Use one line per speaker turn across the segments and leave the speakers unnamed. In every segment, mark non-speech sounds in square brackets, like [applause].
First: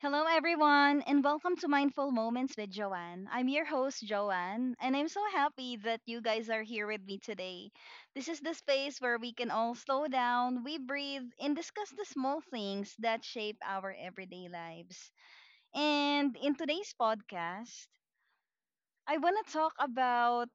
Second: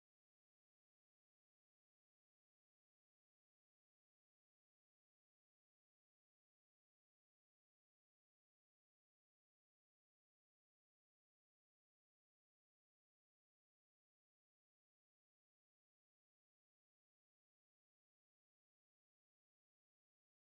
Hello, everyone, and welcome to Mindful Moments with Joanne. I'm your host, Joanne, and I'm so happy that you guys are here with me today. This is the space where we can all slow down, we breathe, and discuss the small things that shape our everyday lives. And in today's podcast, I want to talk about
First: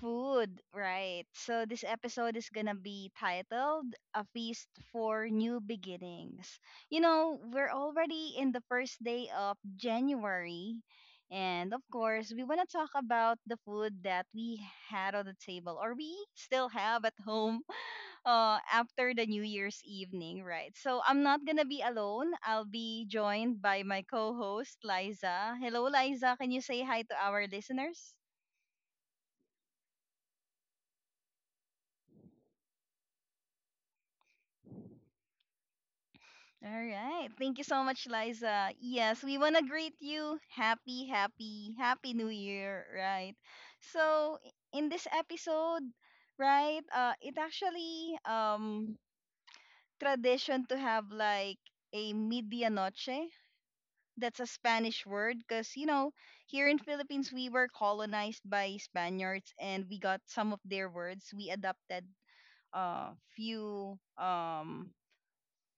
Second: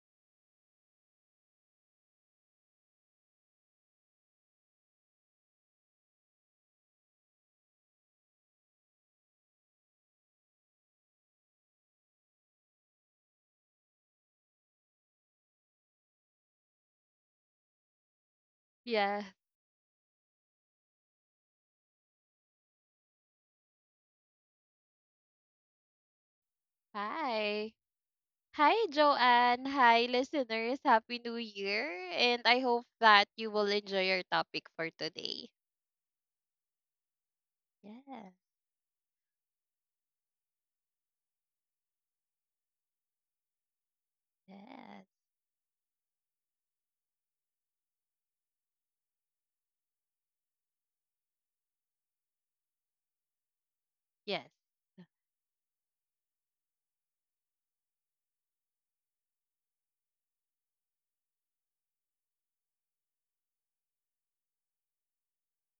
food, right. So this episode is gonna be titled A Feast for New Beginnings. You know, we're already in the first day of January. And of course, we want to talk about the food that we had on the table or we still have at home [laughs] after
Yeah.
the New Year's evening, right? So I'm not going to be alone. I'll be joined by my co host, Liza. Hello, Liza. Can you say hi to our
Hi.
listeners?
Hi, Joanne. Hi, listeners. Happy New Year. And I hope that you will enjoy your topic for today.
All right. Thank you so much,
Yes.
Liza. Yes, we want to greet you. Happy, happy, happy New Year, right? So, in
Yes.
this episode, right, it actually tradition to have like a medianoche. That's a
Yes.
Spanish word because, you know, here in Philippines, we were colonized by Spaniards and we got some of their words. We adopted a few um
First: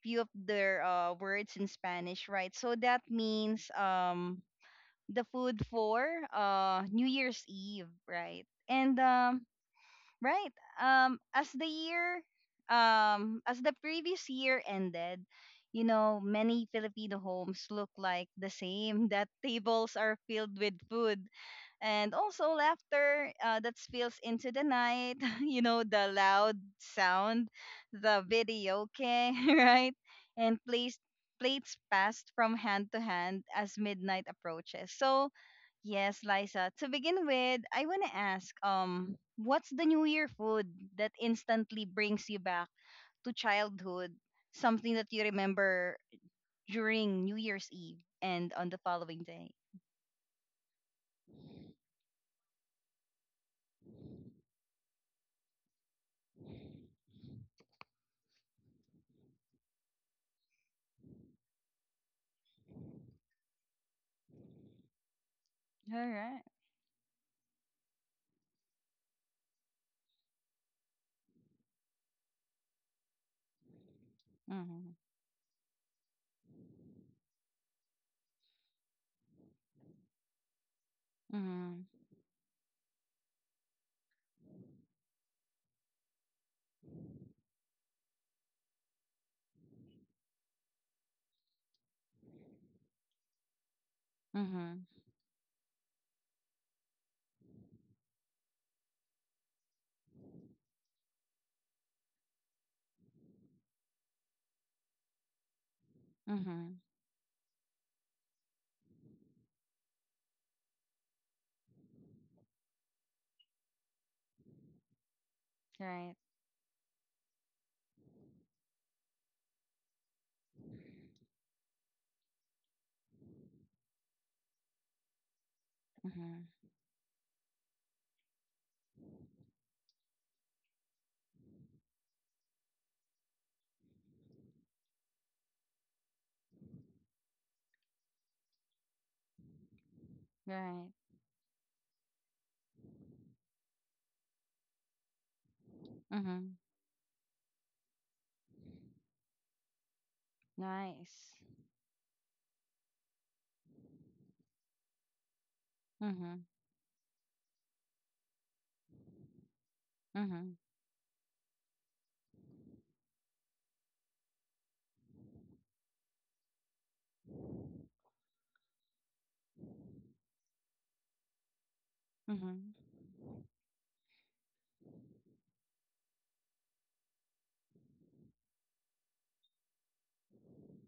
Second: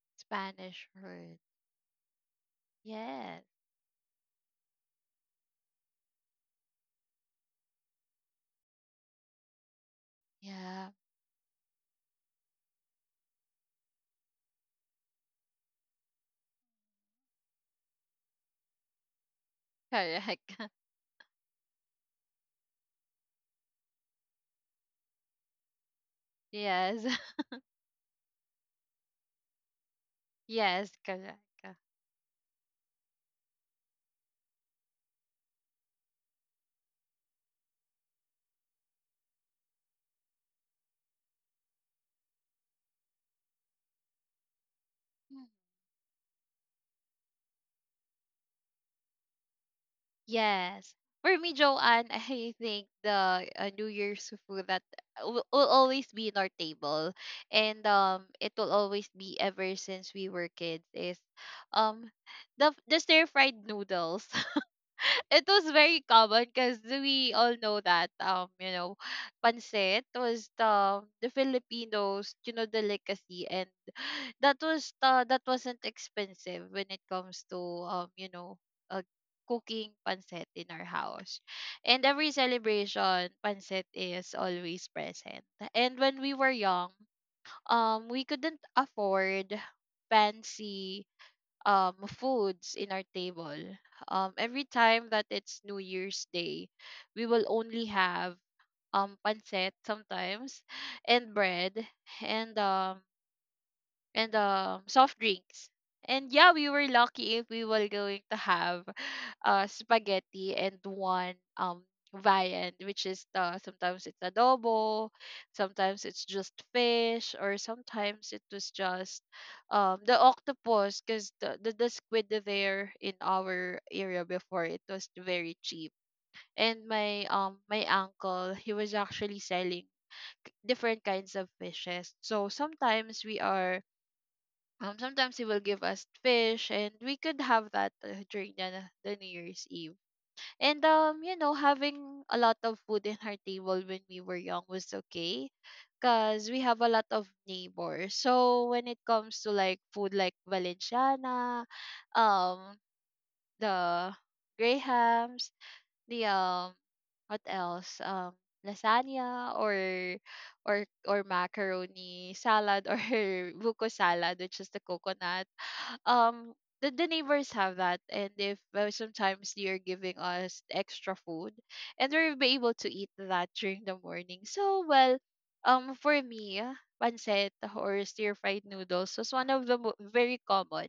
few of their
Spanish word.
words in Spanish, right? So that
Yes.
means the food for New Year's Eve, right? And right,
Yeah.
um, as the year, as the previous year ended, many Filipino homes look like the same. [laughs] That tables are
Correct.
filled with
[laughs]
food, and also laughter that spills into the night. [laughs] you know the loud
Yes.
sound
[laughs]
the video okay [laughs] right and
Yes.
plates
Correct.
plates passed from hand to hand as midnight approaches. So yes, Liza, to begin with, I want to ask what's the New Year food that instantly brings you back to childhood, something that you remember during New Year's Eve and on the following day.
Yes. For me, Joanne, [laughs] I think the New Year's food that will always be in our table, and it will always be ever since we were kids is, um, the stir fried noodles. It was
All
very
right.
common because we all know that pancit was the Filipinos' delicacy, and
Mm-hmm.
that wasn't expensive when it comes to um you know uh, cooking pancit in our house.
Mm-hmm.
And every celebration, pancit is always present, and when we were young we couldn't afford fancy foods in our table. Every
Mhm.
time that it's New Year's Day, we will only have pancit, sometimes, and bread, and um and soft drinks. And yeah, we
Mhm.
were lucky if we were going to have spaghetti and one viand, which is the sometimes it's adobo, sometimes
Right.
it's just fish, or sometimes it was just the octopus, because the, the squid there in our area before, it was very cheap.
Mhm.
And my my uncle, he was actually selling different kinds of fishes. So sometimes we are sometimes he will give us fish, and we could have that during the, New Year's Eve. And
Right.
having a lot of food in our table when we were young was okay, cause
Mhm.
we have a lot of neighbors. So when it comes to like food like
Nice.
Valenciana, um, the Grahams, the
Mhm.
what else, lasagna, or
Mhm.
macaroni salad, or [laughs] buko salad, which is the coconut, um the, neighbors have that, and if sometimes they are giving us extra food, and we'll be able
Mhm.
to eat that during the morning. So well, for me, pancit or stir fried noodles was one of the very common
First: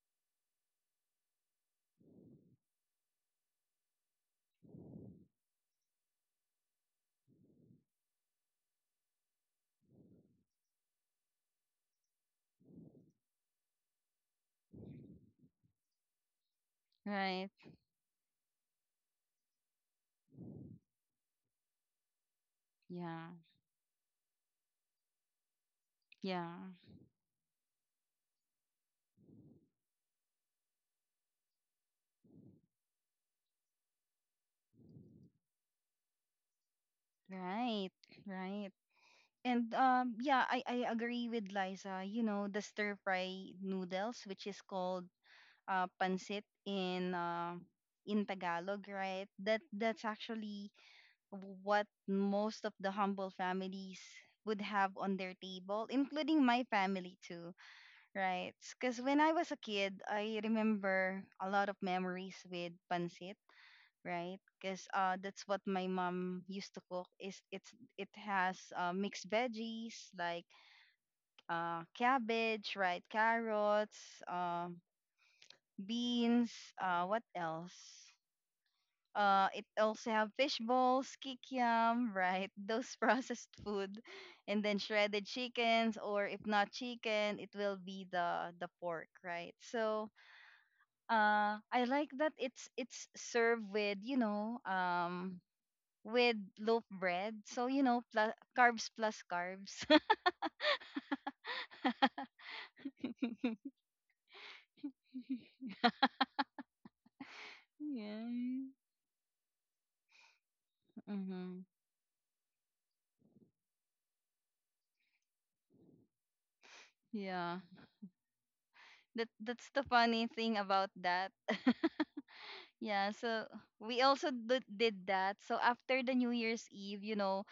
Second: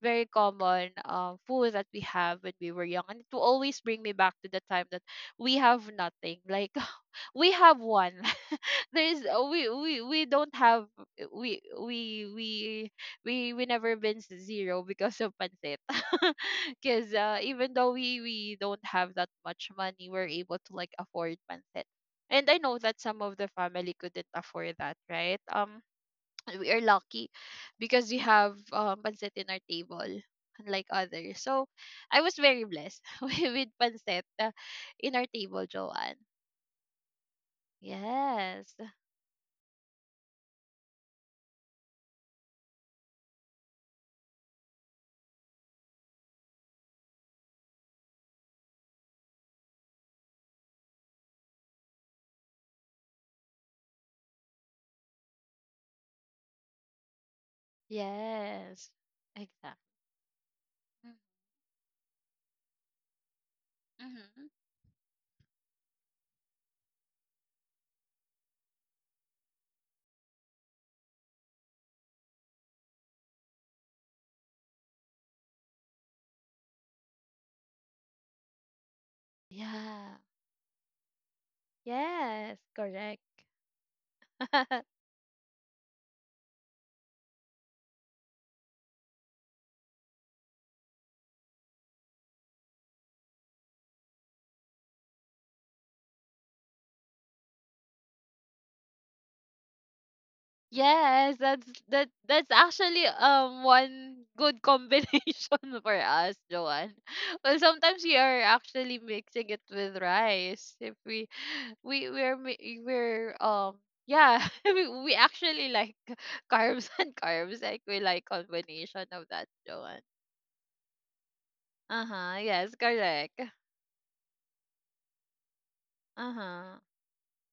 very common food that we have when we were young, and it will always bring me back to the time that we have nothing. Like, [laughs] we have one, there's we don't have, we we we we never been zero because of pancit, [laughs] because
Right.
even though we don't have that much money, we're able to like afford pancit. And I know that some
Yeah.
of the family couldn't afford that, right. [clears throat]
Yeah.
[tsk] We are lucky because we have pancit in our table, unlike others. So I was very blessed [laughs] with pancit, in our table, Joanne.
Right. Right.
Yes.
And yeah, I agree with Liza. You know, the stir fry noodles, which is called pancit in Tagalog, right? That's actually what most of the humble families would have on their table, including my family too. Right.
Yes.
Because when I was a
Exactly.
kid, I remember a lot of memories with pancit, right?
Mm-hmm.
Because that's what my mom used to cook. Is it's it has mixed veggies like cabbage, right? Carrots, uh, beans. What else? It also
Yeah.
have fish balls, kikiam, right?
Yes,
[laughs] Those
correct.
processed food, and then
[laughs]
shredded chickens, or if not chicken, it will be the pork, right? So I like that it's served with with loaf bread, so plus carbs plus carbs.
Yes, that's actually one good combination [laughs] for us, Joanne. [laughs] Well,
[laughs]
sometimes we
yeah.
are actually mixing it with rice. If we
Mm-hmm.
we we're mi- we're, yeah, [laughs] we actually like [laughs] carbs and
Yeah,
carbs. Like we like combination of
that
that,
that's the
Joanne.
funny thing about that.
Uh-huh.
[laughs]
Yes,
yeah.
correct.
So we also did that. So after the New Year's
Uh-huh.
Eve,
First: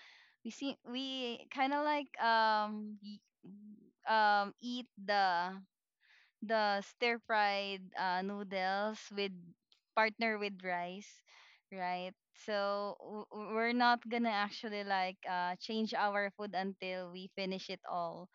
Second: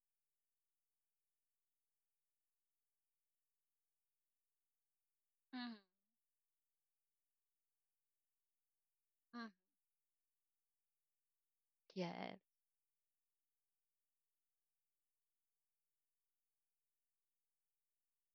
we kind of like eat the stir fried noodles with partner with rice, right?
Yes,
So we're not gonna actually like change our food until we finish it all,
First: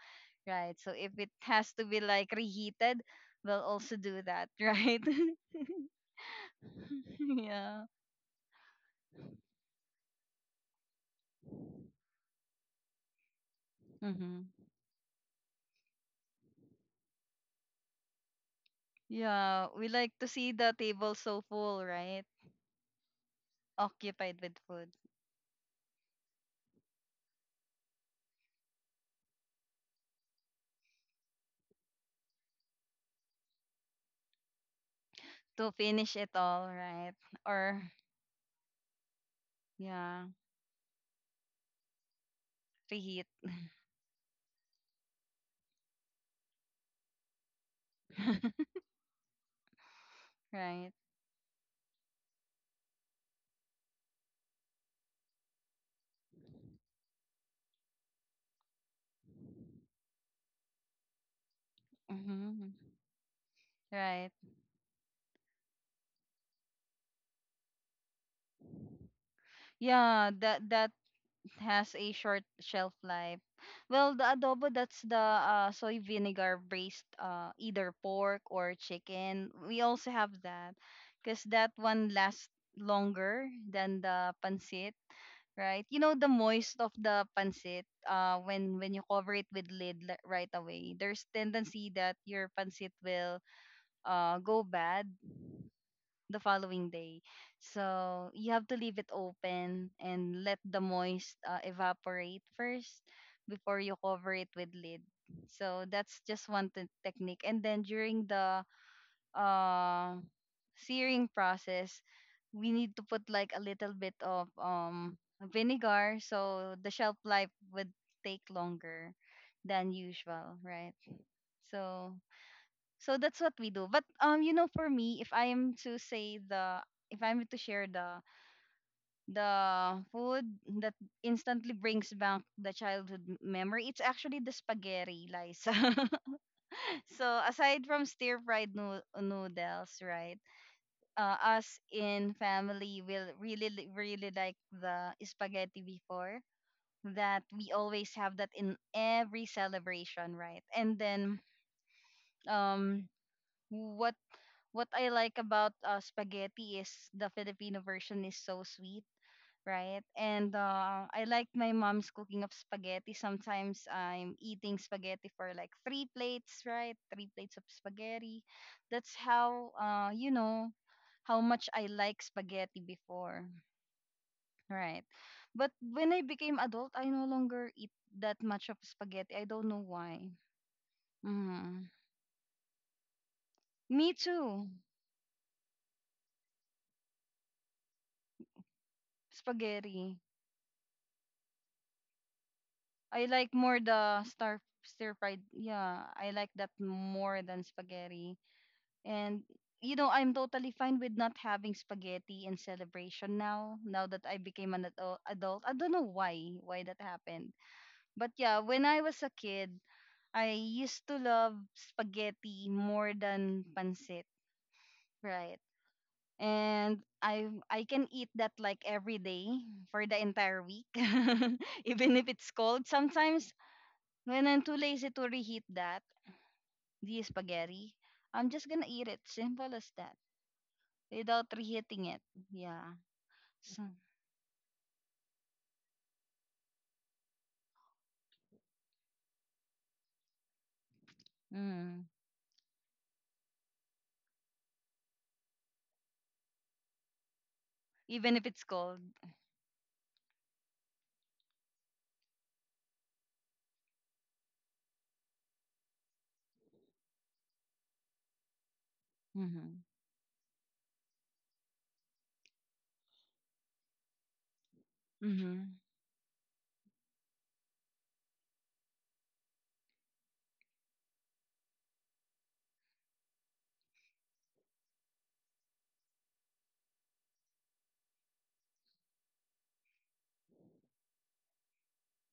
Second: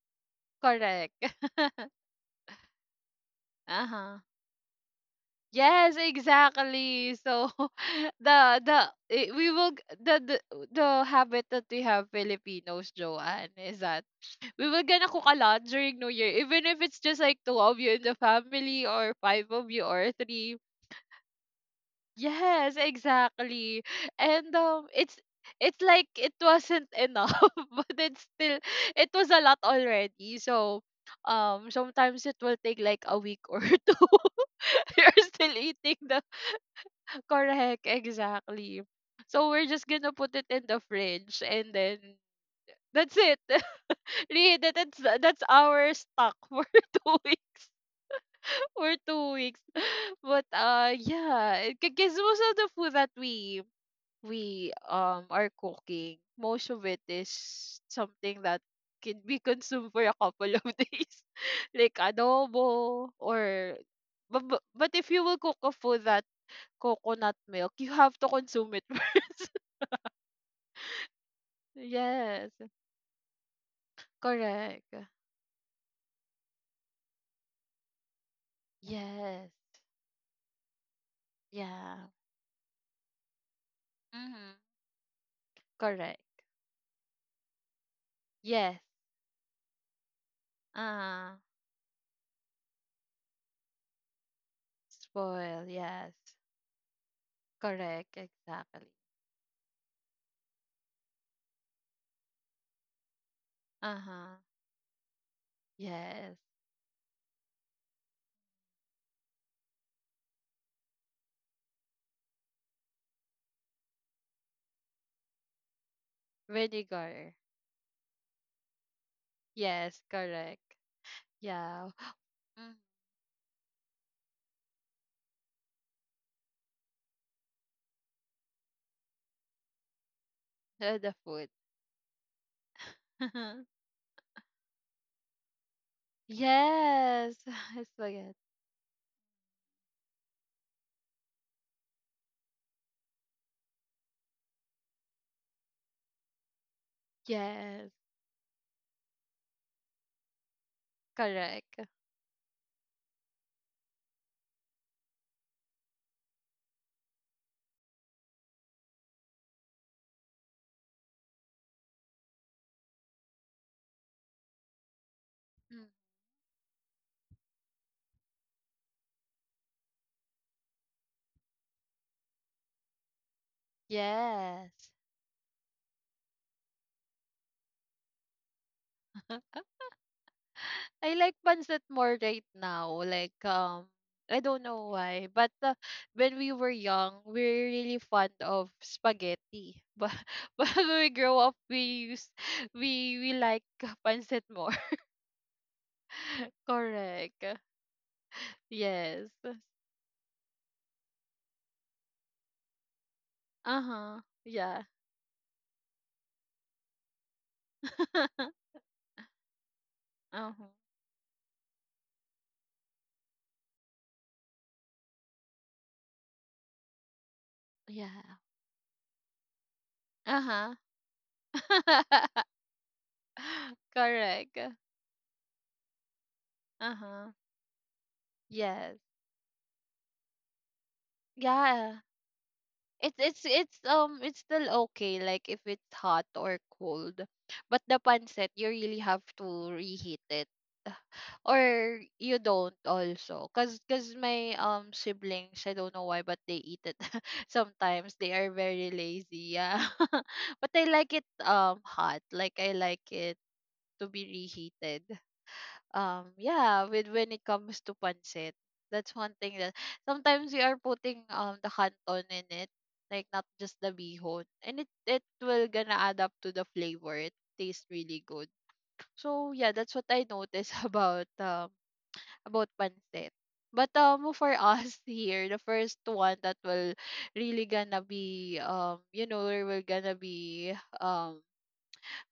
right? So if
correct.
it has to
[laughs]
be like reheated, we'll also
Uh-huh.
do that, [laughs] right?
Yes, exactly.
[laughs]
So
yeah.
[laughs] the the eh, we will g- the, the the habit that we have Filipinos, Joanne, is that
Mm-hmm.
we will gonna cook a lot during New Year, even if it's just like two of you in the family, or five
Yeah,
of you,
we
or
like to see
three.
the table so full, right?
Yes, exactly.
Occupied
And
with food
it's like it wasn't enough, [laughs] but it's still, it was a lot already. So sometimes it will take like a week or [laughs] two. [laughs] You're still
to
eating
finish
the
it all, right? Or
correct, exactly. So we're just gonna
yeah,
put it in the fridge, and then that's
reheat,
it. [laughs] Really, that's our stock for [laughs] 2 weeks.
[laughs]
For 2 weeks. But
right?
yeah, because most of the food that we are cooking, most of it is something that can be consumed for a couple of [laughs] days, like
Mm-hmm.
adobo, or.
Right.
But if you will cook a food that coconut milk, you have to consume it [laughs] first.
Yeah, that has a short
Yes,
shelf life. Well, the adobo,
correct.
that's the soy vinegar based either pork or
Yes,
chicken. We also have that because that
yeah.
one lasts longer than the
Mm-hmm.
pancit, right? You know
Correct.
the moist of the pancit
Yes.
when you cover it with lid right away. There's
Uh
tendency that your pancit will go bad
Spoil. Yes.
the following day.
Correct.
So you have to
Exactly.
leave it open and let the moist evaporate first before you
Uh huh.
cover it with lid. So that's
Yes.
just one technique. And then during the uh, searing process, we need to put like a little bit of vinegar so the shelf
Vinegar.
life would take longer than
Yes,
usual,
correct.
right?
Yeah.
So
Mm,
so that's what we do. But for me, if I am to say the if I'm to share the food that
the food.
instantly brings back the childhood
[laughs]
memory, it's actually the spaghetti, Liza. [laughs]
Yes.
so
[laughs]
aside
It's
from
so good.
stir fried noodles, right? Us in family will really like the spaghetti before, that we
Yes,
always have that in every celebration, right? And then
correct.
um what what I like about spaghetti is the Filipino version is so sweet, right? And I like my mom's cooking of spaghetti. Sometimes I'm eating spaghetti for like
Mm.
three plates, right? Three plates of spaghetti. That's how much I like spaghetti before,
Yes.
right? But when I became adult, I no longer eat that much of spaghetti. I don't know why.
I like pancit
Mm.
more right now. Like,
Me
I don't
too,
know why, but when we were young, we are really fond of spaghetti. [laughs] But
spaghetti.
but when we grow up, we use
I
we
like
like
more the
pancit
star
more.
stir fried. Yeah, I
[laughs]
like that more
Correct.
than spaghetti.
Yes.
And I'm totally fine with not having spaghetti in celebration now. Now
Uh-huh.
that I became
Yeah.
an adult, I don't know why that happened. But yeah,
[laughs]
when I was a kid, I
Uh-huh.
used to love spaghetti more than pancit, right? And I can
Yeah.
eat that like every day for the entire
Uh-huh.
week, [laughs] even if
[laughs]
it's cold sometimes when
Correct.
I'm too lazy to reheat that, the
Uh-huh.
spaghetti, I'm just gonna
Yes.
eat it. Simple as that. Without
Yeah.
reheating it. Yeah.
It's it's it's
So,
um it's still okay, like if it's hot or cold. But the pancit, you really have to reheat it, or
mm,
you don't also, cuz my siblings, I don't know why, but they eat it, [laughs] sometimes they
even if
are
it's
very
cold.
lazy. Yeah. [laughs] But I like it hot. Like, I like it to be reheated. Yeah, with when it comes to pancit, that's one thing that
Mm-hmm.
sometimes we are putting the canton in it, like not just the bihon, and it will
Mm-hmm.
gonna add up to the flavor. It tastes really good. So yeah, that's what I noticed [laughs] about pancit. But for us, [laughs] here, the first one that will really gonna be, we're gonna be um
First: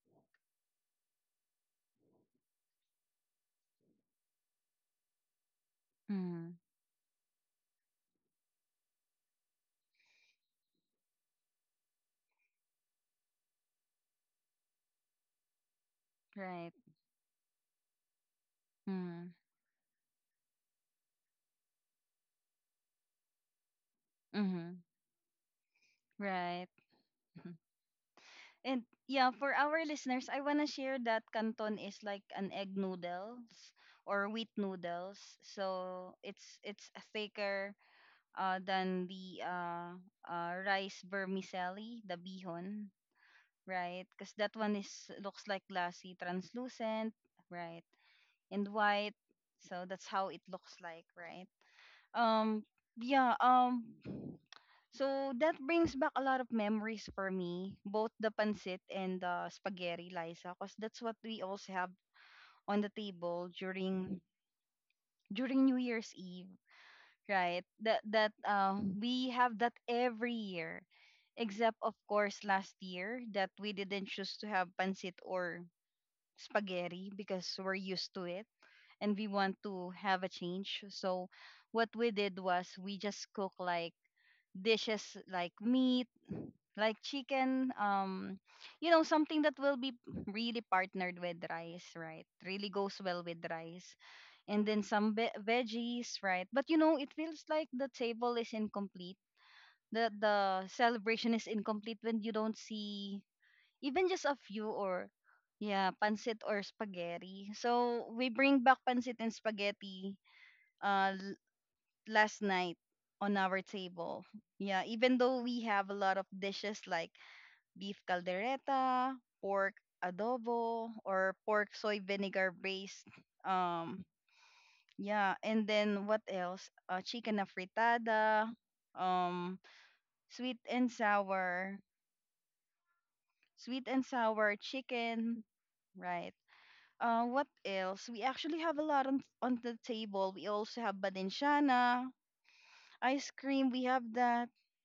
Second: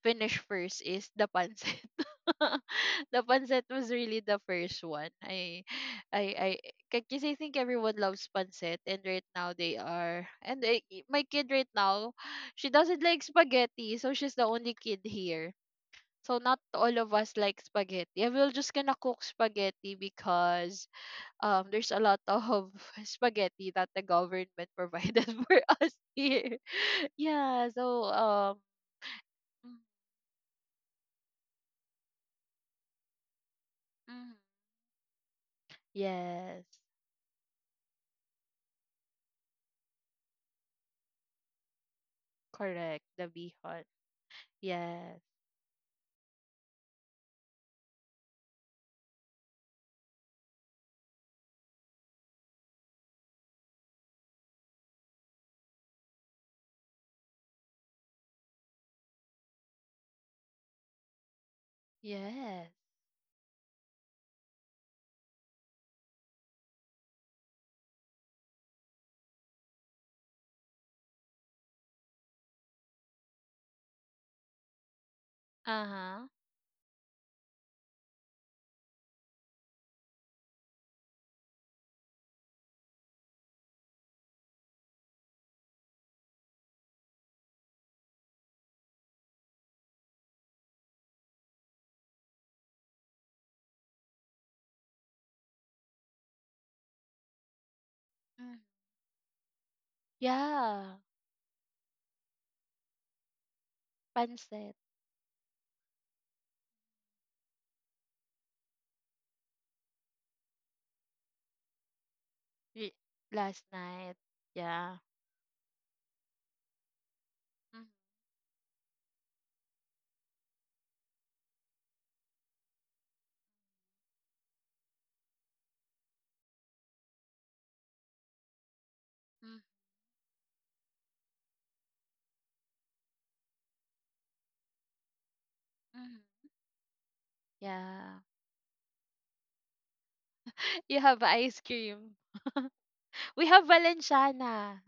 finish first, is the pancit. [laughs] The pancit was really the first one. I, I,
Mm-hmm.
because I think everyone loves pancit, and right now they are. And my kid right now, she doesn't like spaghetti, so she's the only kid here. So not
Right.
all of us like spaghetti. And we're just gonna cook
Mm-hmm.
spaghetti because there's a lot of [laughs] spaghetti that the government
Mm-hmm.
provided [laughs] for us here.
Right.
[laughs]
Mhm.
Yeah, so
And yeah, for
mm,
our listeners, I wanna share that canton is like an egg noodles or
mm.
wheat noodles. So it's
Yes,
it's thicker than the rice vermicelli, the bihon,
correct. The bihon.
right? Because that one is
Yes,
looks like glassy, translucent, right? And white. So that's how it looks like, right? Um yeah, so that brings back a lot of memories for me, both the pancit and the spaghetti, Liza, because that's what we also have
yes.
on the table during New Year's Eve, right? That we have that every year, except of course last year, that we didn't choose to have pancit or
Uh huh.
spaghetti because we're used to it and we want to have a change. So what we did was we just cook like dishes like meat, like chicken, something that will be really partnered with rice, right? Really goes well with rice. And then some veggies, right? But it feels like the table is
Mm.
incomplete. The
Yeah,
celebration is incomplete when you don't see even just a few
pancit.
or yeah, pancit or spaghetti. So we bring back pancit and spaghetti uh l- last night
Y-
on
Last
our
night.
table. Yeah,
Yeah,
even though we have a lot of dishes like
mm,
beef caldereta, pork adobo, or pork soy vinegar based, um yeah, and then what else? Chicken na fritada,
mm,
um sweet and sour, sweet and sour chicken,
mhm,
right? What else?
yeah.
We actually have a lot on the table. We also
[laughs]
have
You have ice
badenshana,
cream.
ice
We have
cream. We have that.
Valenciana.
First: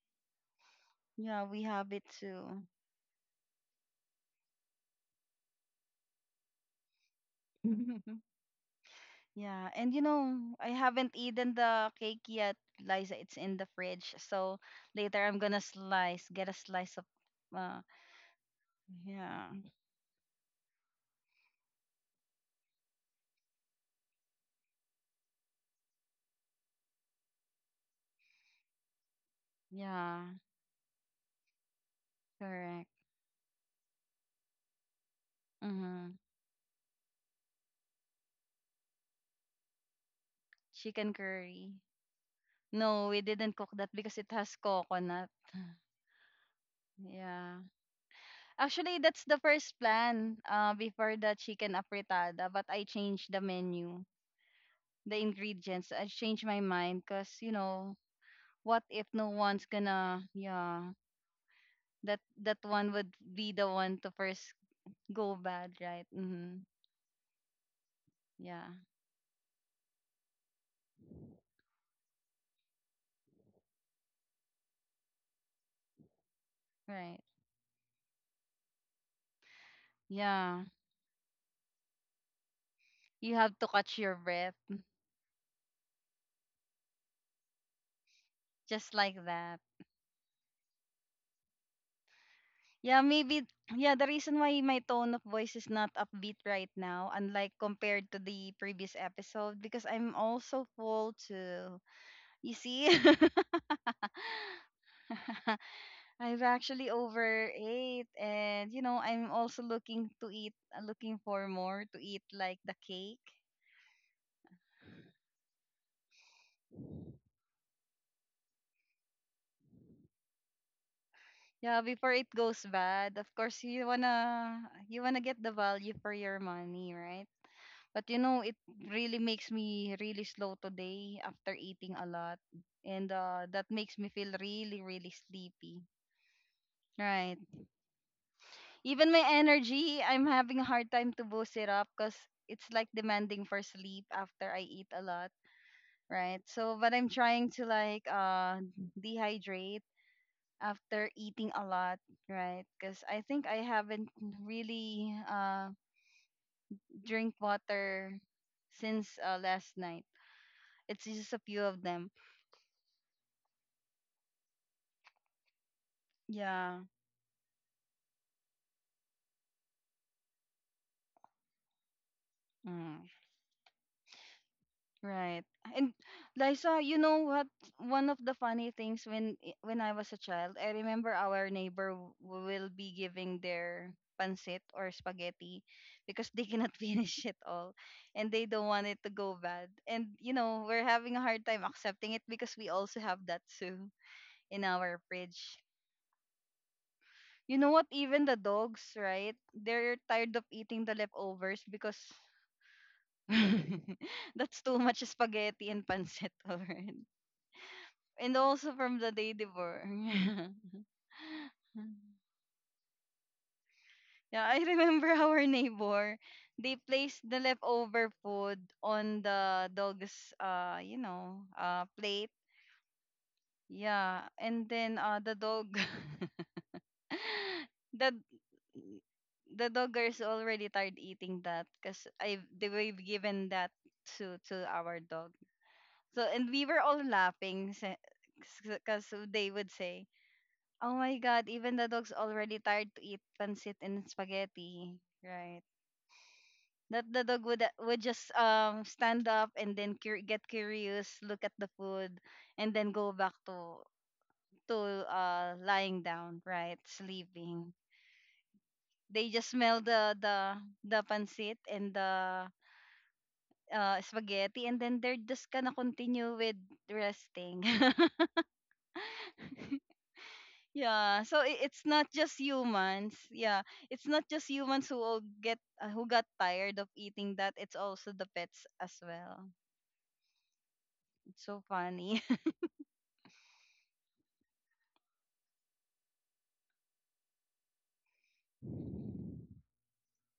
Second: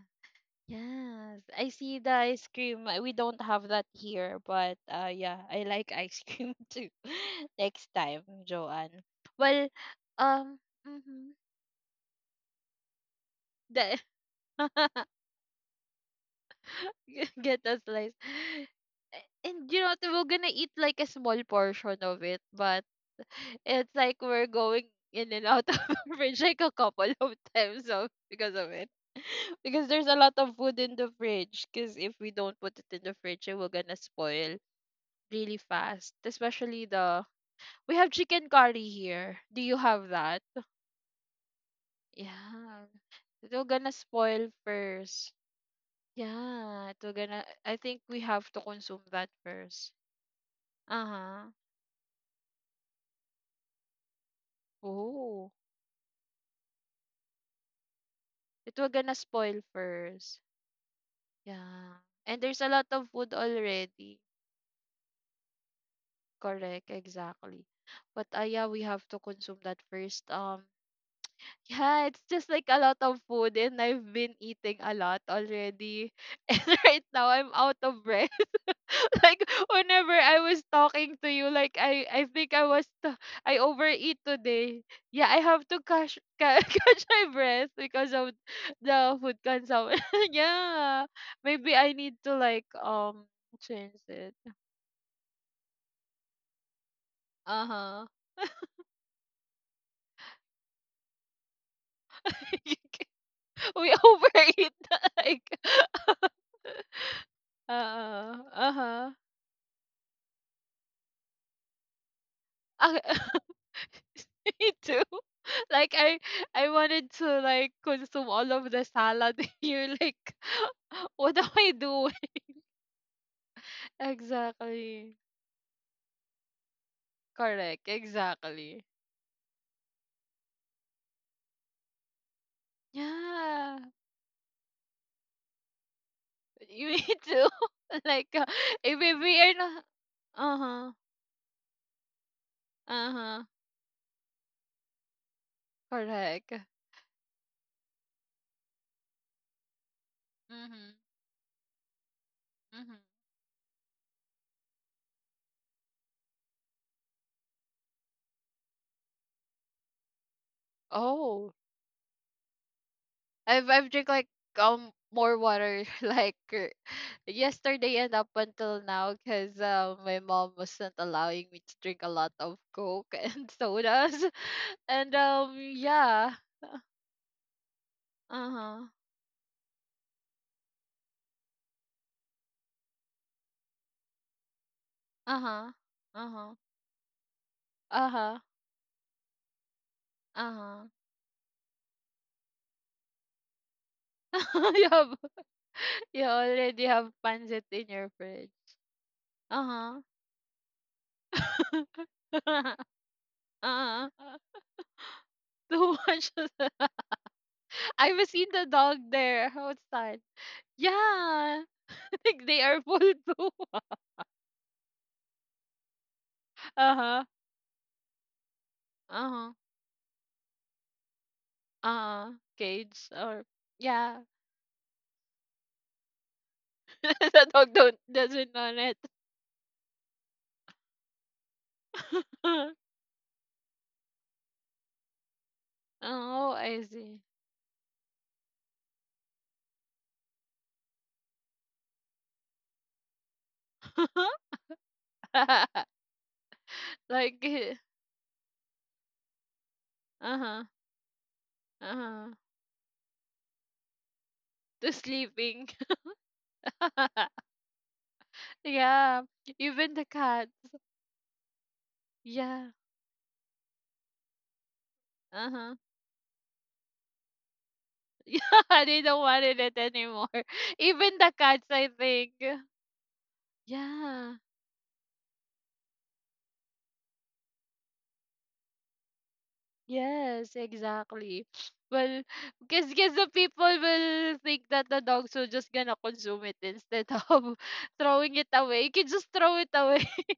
Yes,
Yeah, we
I
have
see
it
the ice
too.
cream. We don't have that here, but yeah, I like ice cream [laughs] too. [laughs] Next time,
[laughs]
Joanne. Well,
yeah, and
um,
I haven't
mhm,
eaten the cake yet, Liza. It's in the
the
fridge, so
[laughs]
later I'm gonna slice, get a slice of.
[laughs] get a
Uh,
slice.
yeah,
And you know what? We're gonna eat like a small portion of it, but it's like we're going in and out of [laughs] the fridge like a couple of times. So because of it, [laughs] because there's a
yeah,
lot of food in the fridge. Because if we don't put
correct.
it in the fridge, it will gonna spoil really
Mm-hmm.
fast. Especially the, we have chicken curry here. Do you have that?
Chicken curry.
Yeah,
No, we didn't
it'll
cook that
gonna
because it
spoil
has coconut.
first. Yeah, it'll gonna.
Yeah.
I think we have to
Actually,
consume
that's
that
the first
first.
plan before the
Uh-huh.
chicken afritada, but I changed the menu, the
Oh,
ingredients. I changed my mind because,
it
what
will
if
gonna
no
spoil
one's gonna,
first.
yeah,
Yeah.
that
And
that
there's a lot
one
of
would
food
be the one to
already.
first go bad, right? Mm-hmm.
Correct, exactly. But
Yeah,
yeah, we have to consume that first. [laughs] Yeah, it's just like a lot of food, and I've been eating a lot already. [laughs] And right
right.
now, I'm out of breath. [laughs] Like whenever I was
Yeah,
talking to you, like I think
you have
I
to catch your
overeat
breath
today. Yeah, I have to catch [laughs] catch my breath because of
just like
the food
that.
consumption. [laughs] Yeah, maybe I need to like
Yeah, maybe yeah,
change
the
it.
reason why my tone of voice is not upbeat right now, unlike
Uh huh.
compared to the previous episode, because I'm also full too. You see?
[laughs] We
[laughs]
overeat, [laughs] like, [laughs]
I've actually overate and
uh
I'm also looking to eat looking for more to eat like the
huh.
cake.
[laughs] [laughs] Me too. [laughs] Like I wanted to like consume all of the salad. [laughs] You're like, [laughs] what am I
Yeah, before
doing?
it goes bad. Of course
[laughs]
you
Exactly.
wanna get the value for your money, right?
Correct.
But you know, it
Exactly.
really makes me really slow today after eating a lot. And that
Yeah.
makes me feel really, really sleepy.
[laughs] Me
Right.
too. [laughs] Like if
Even
we
my
we are not.
energy, I'm
Uh
having a hard
huh.
time to boost it up because it's like
Uh huh.
demanding for sleep after I eat a lot. Right.
Correct.
So, but I'm trying to like dehydrate
Mhm.
after eating a lot. Right.
Mhm.
Because I think I haven't really drink water since last night. It's just a
Oh.
few of them
I've drink like more water [laughs] like,
Yeah.
yesterday and up until now, because my mom wasn't allowing me to drink a lot of
Mm,
coke [laughs] and sodas, [laughs] and
right. And
yeah.
Liza, you know what? One of the
Uh
funny
huh.
things when I was a child, I remember our neighbor w- will be giving their pancit or
Uh
spaghetti
huh.
because
Uh
they
huh.
cannot [laughs] finish it all
Uh
and
huh.
they don't want it to go bad. And you
Uh
know, we're
huh.
having a hard time accepting it because we also have that too in
[laughs] you
our
have
fridge.
you already have
You
pancit
know
in
what?
your
Even the
fridge.
dogs, right?
Uh
They're
huh.
tired of eating the leftovers because
[laughs] Uh
[laughs]
huh.
that's too much spaghetti and
Too
pancit
much.
[laughs]
[laughs]
already.
I have
And
seen the
also
dog
from the day
there
before.
outside.
[laughs]
Yeah, [laughs] think they are full too. [laughs]
Yeah, I remember [laughs] our neighbor. They placed
Uh-huh.
the leftover food on
Uh-huh.
the dog's, plate.
Uh-huh. Cage, or
Yeah,
yeah.
and then the dog,
[laughs] The
[laughs]
dog don't
the
doesn't want it.
the dog is already tired eating that because I they were
[laughs]
given that to our dog. So and
Oh,
we were
I
all
see.
laughing because they would say, "Oh my God, even the dog's already tired to eat pancit and
[laughs]
spaghetti." Right. That the
Like,
dog would would just stand up and then get
uh-huh.
curious, look at the food,
Uh-huh.
and then go back to to
The sleeping.
lying down, right,
[laughs]
sleeping.
Yeah.
They just smell
Even the
the
cat.
the the pancit and the
Yeah.
spaghetti, and then they're just gonna
Uh-huh. [laughs]
continue with resting.
Yeah, they don't want it
[laughs]
anymore. [laughs] Even
Yeah,
the
so
cats,
it's
I
not
think.
just humans. Yeah, it's not
Yeah.
just humans who will get who got tired of eating that. It's also the pets as well.
Yes,
It's
exactly.
so funny.
Well,
[laughs]
because the people will think that the dogs are just gonna consume it instead [laughs] of throwing it away. You can just throw it away. [laughs]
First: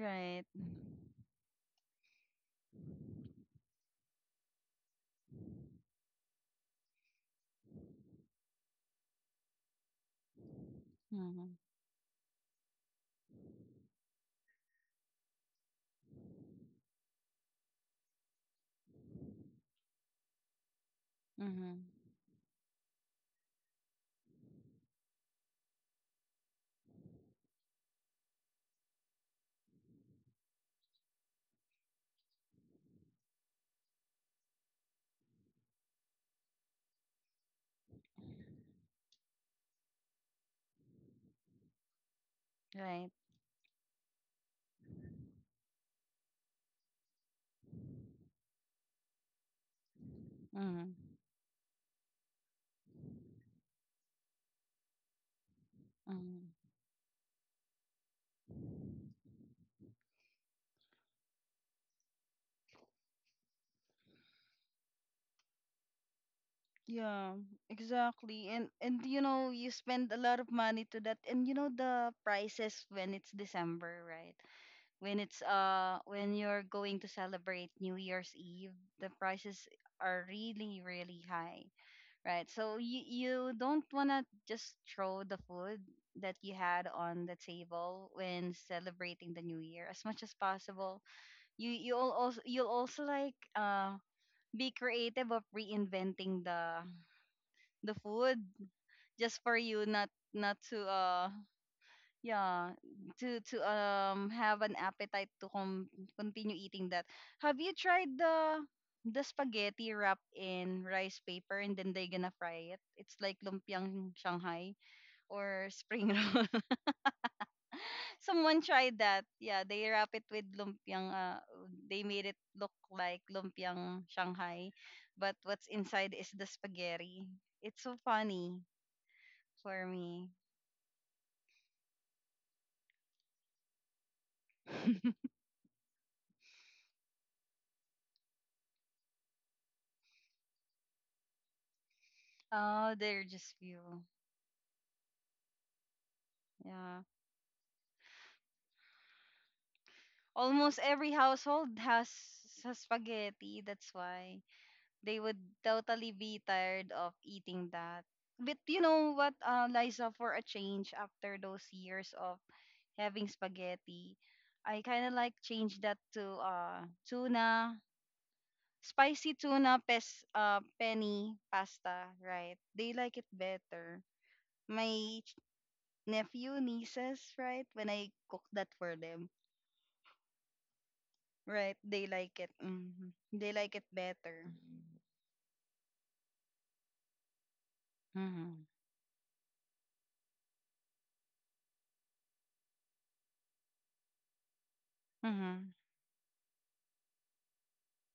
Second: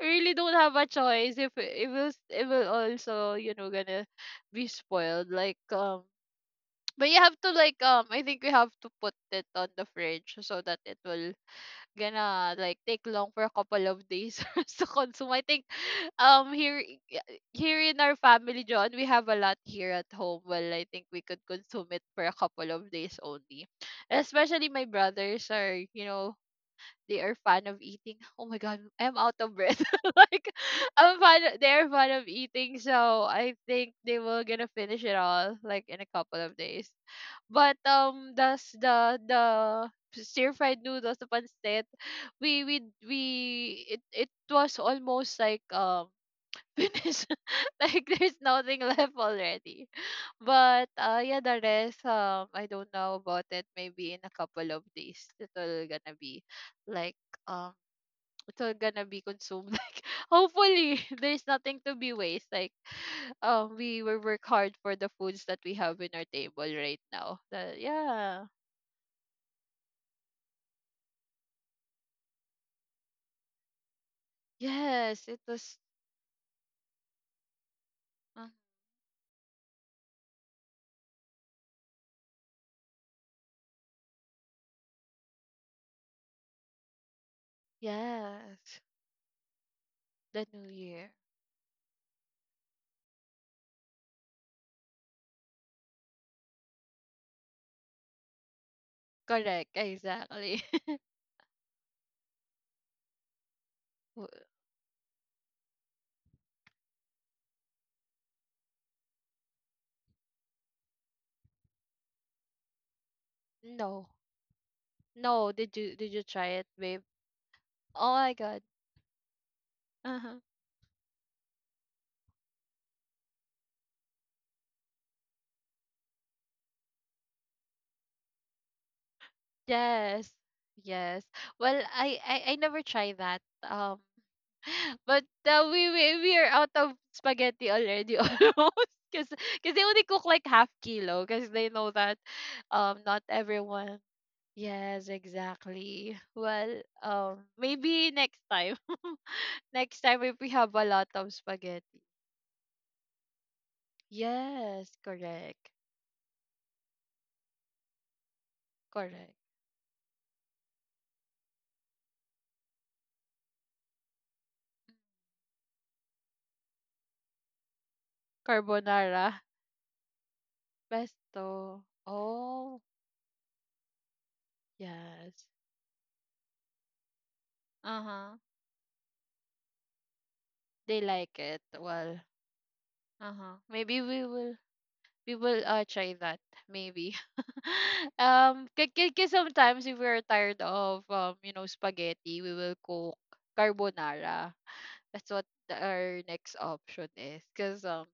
You really don't have a choice. If it will also, gonna be spoiled. Like, but you have to like, I think we have to put it on the fridge so that it will
Mm-hmm.
gonna like take long for a couple of days [laughs] for us to consume. I think um here i- i- here in our family, John, we have a lot here at home. Well, I think we could
Mm-hmm.
consume it for a couple of days only, especially my brothers are, you know, they are fan of eating. Oh my god, I'm out of breath [laughs] like I'm fan they're fan of eating, so I think they will gonna finish it all like in a couple of days. But that's the stir fried noodles, the pancit, we we
Right.
we it was almost like [laughs] finish. [laughs] Like there's nothing [laughs] left already. But
Mm-hmm.
yeah, the rest, I don't know about it. Maybe in a couple of days it'll gonna be
Mm-hmm.
like um it's all gonna be consumed. [laughs] Like hopefully [laughs] there's nothing to be waste. Like [sighs] we will work hard for the foods that we have in our table right
Yeah,
now. The, yeah.
exactly. And you know, you spend a lot of money to that. And you know the prices when it's December, right? When
Yes, it
it's
was
when you're going to celebrate New Year's
uh,
Eve, the prices are really really high, right? So you don't wanna just throw the food that you had on the table when
yes.
celebrating the new year as much as
The new
possible.
year.
You'll also like be creative of reinventing the food just for
Correct,
you not
exactly.
to
[laughs]
yeah, to
W-
have an appetite to continue eating that. Have you tried the spaghetti wrapped in rice paper and then they are gonna fry it? It's like
no.
lumpiang Shanghai
No,
or
did you did
spring
you
roll.
try it,
[laughs]
babe? Oh my
Someone
god.
tried that. Yeah, they wrap it
Uh-huh.
with lumpiang. They made it look like lumpiang Shanghai, but what's inside is the spaghetti. It's so funny for me.
Yes. Yes. Well, I never try that. [laughs]
[laughs]
But we are out of spaghetti already [laughs] almost. Cause because they only cook like half kilo because they know that
Oh,
not
they're just
everyone.
few.
Yes, exactly. Well,
Yeah.
maybe next time. [laughs] Next time if we have
Almost
a lot
every
of
household [laughs]
spaghetti,
has spaghetti. That's why
yes,
they would
correct.
totally be tired of eating that. But you know what,
Correct.
Liza, for a change after those years of having spaghetti, I kind of like change that to tuna,
Carbonara.
spicy tuna pes penny
Pesto.
pasta, right?
Oh,
They like it better. My
yes.
nephew, nieces, right? When I
Uh-huh.
cook that for them,
They like it.
right, they
Well,
like it. Mhm. They
uh-huh,
like it
maybe we
better.
will we will try that maybe. [laughs]
Mm-hmm.
Because sometimes if we're tired of you know spaghetti, we will cook carbonara. That's what
Mm-hmm.
our next option is, because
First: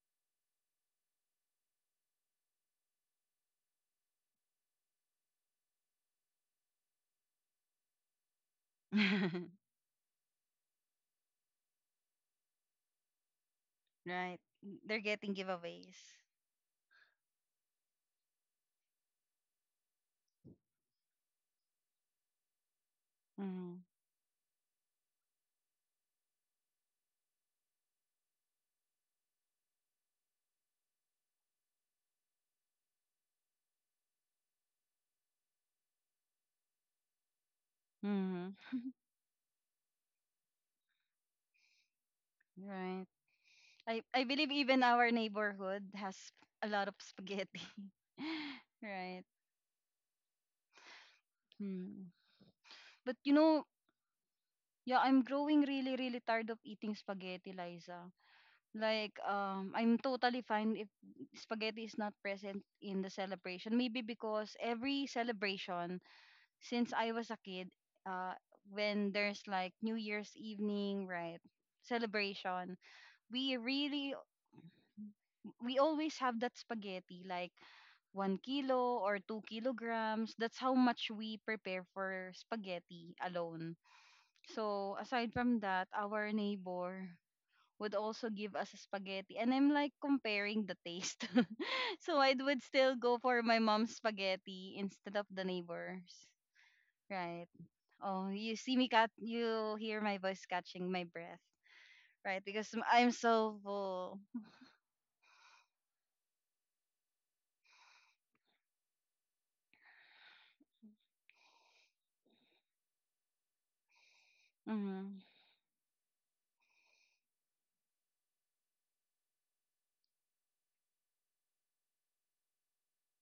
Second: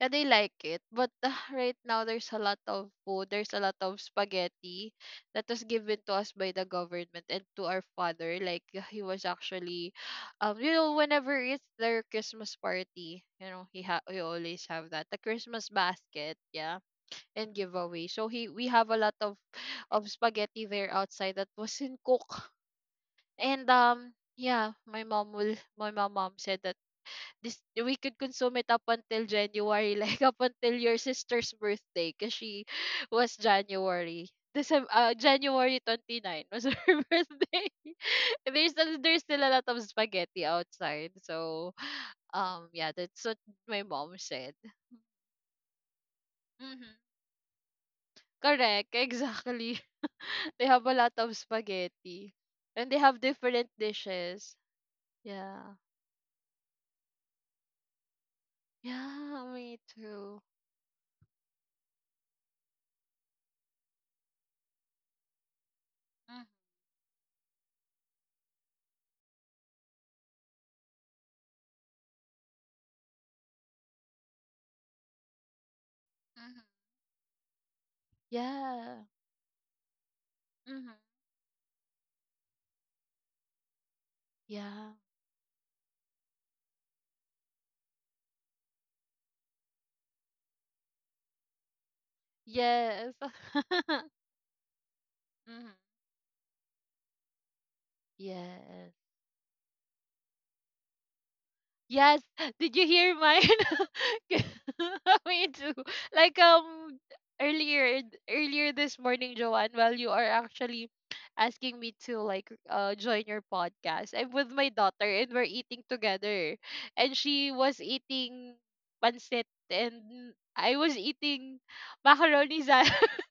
and they like it. But [laughs] right now, there's a lot of food. There's a lot of spaghetti that was given to us by the government and to our father. Like he was
[laughs]
actually, [sighs] you know, whenever it's their Christmas party, you know, he
Right.
always have
They're
that the
getting
Christmas
giveaways.
basket, yeah, and giveaway. So he we have a lot of [sighs] of spaghetti there outside that wasn't cooked, and
Mm-hmm.
um. Yeah, my mom said that this we could consume it up until January, [laughs] like up until your sister's birthday, cause she [laughs] was January. December, January 29 was [laughs] her birthday. [laughs]
Mm-hmm.
There's still a lot of spaghetti outside, so yeah,
Right.
that's what my mom
I believe
said.
even our neighborhood has a lot of
Hmm.
spaghetti. [laughs]
Correct,
Right.
exactly. [laughs] They have a lot of
Hmm.
spaghetti, and they
But
have
you know,
different dishes.
yeah, I'm growing
Yeah,
really, really tired of eating spaghetti, Liza. Like,
yeah, me
I'm
too.
totally fine if spaghetti is not present in the celebration. Maybe because every celebration
Hmm.
since I was a kid, uh, when there's like New Year's evening, right? Celebration, we really, we always have that spaghetti, like 1 kilo
Yeah.
or 2 kilograms. That's how
Mm-hmm.
much we prepare for spaghetti alone.
Yeah.
So, aside from that, our neighbor would also give us spaghetti. And I'm like comparing the taste. [laughs] So, I would still
Yes.
go for my mom's
[laughs]
spaghetti instead of the
Hmm.
neighbor's. Right. Oh, you see
Yes.
me cat you hear my voice catching my breath,
Yes.
right?
[laughs] Did
Because
you hear
I'm
mine?
so full.
[laughs] Me too. Like earlier earlier this morning, Joanne, while you are actually asking me to like join your podcast, I'm with my daughter
Hmm.
and we're eating together. And she was eating pancit and I was eating macaroni salad. [laughs]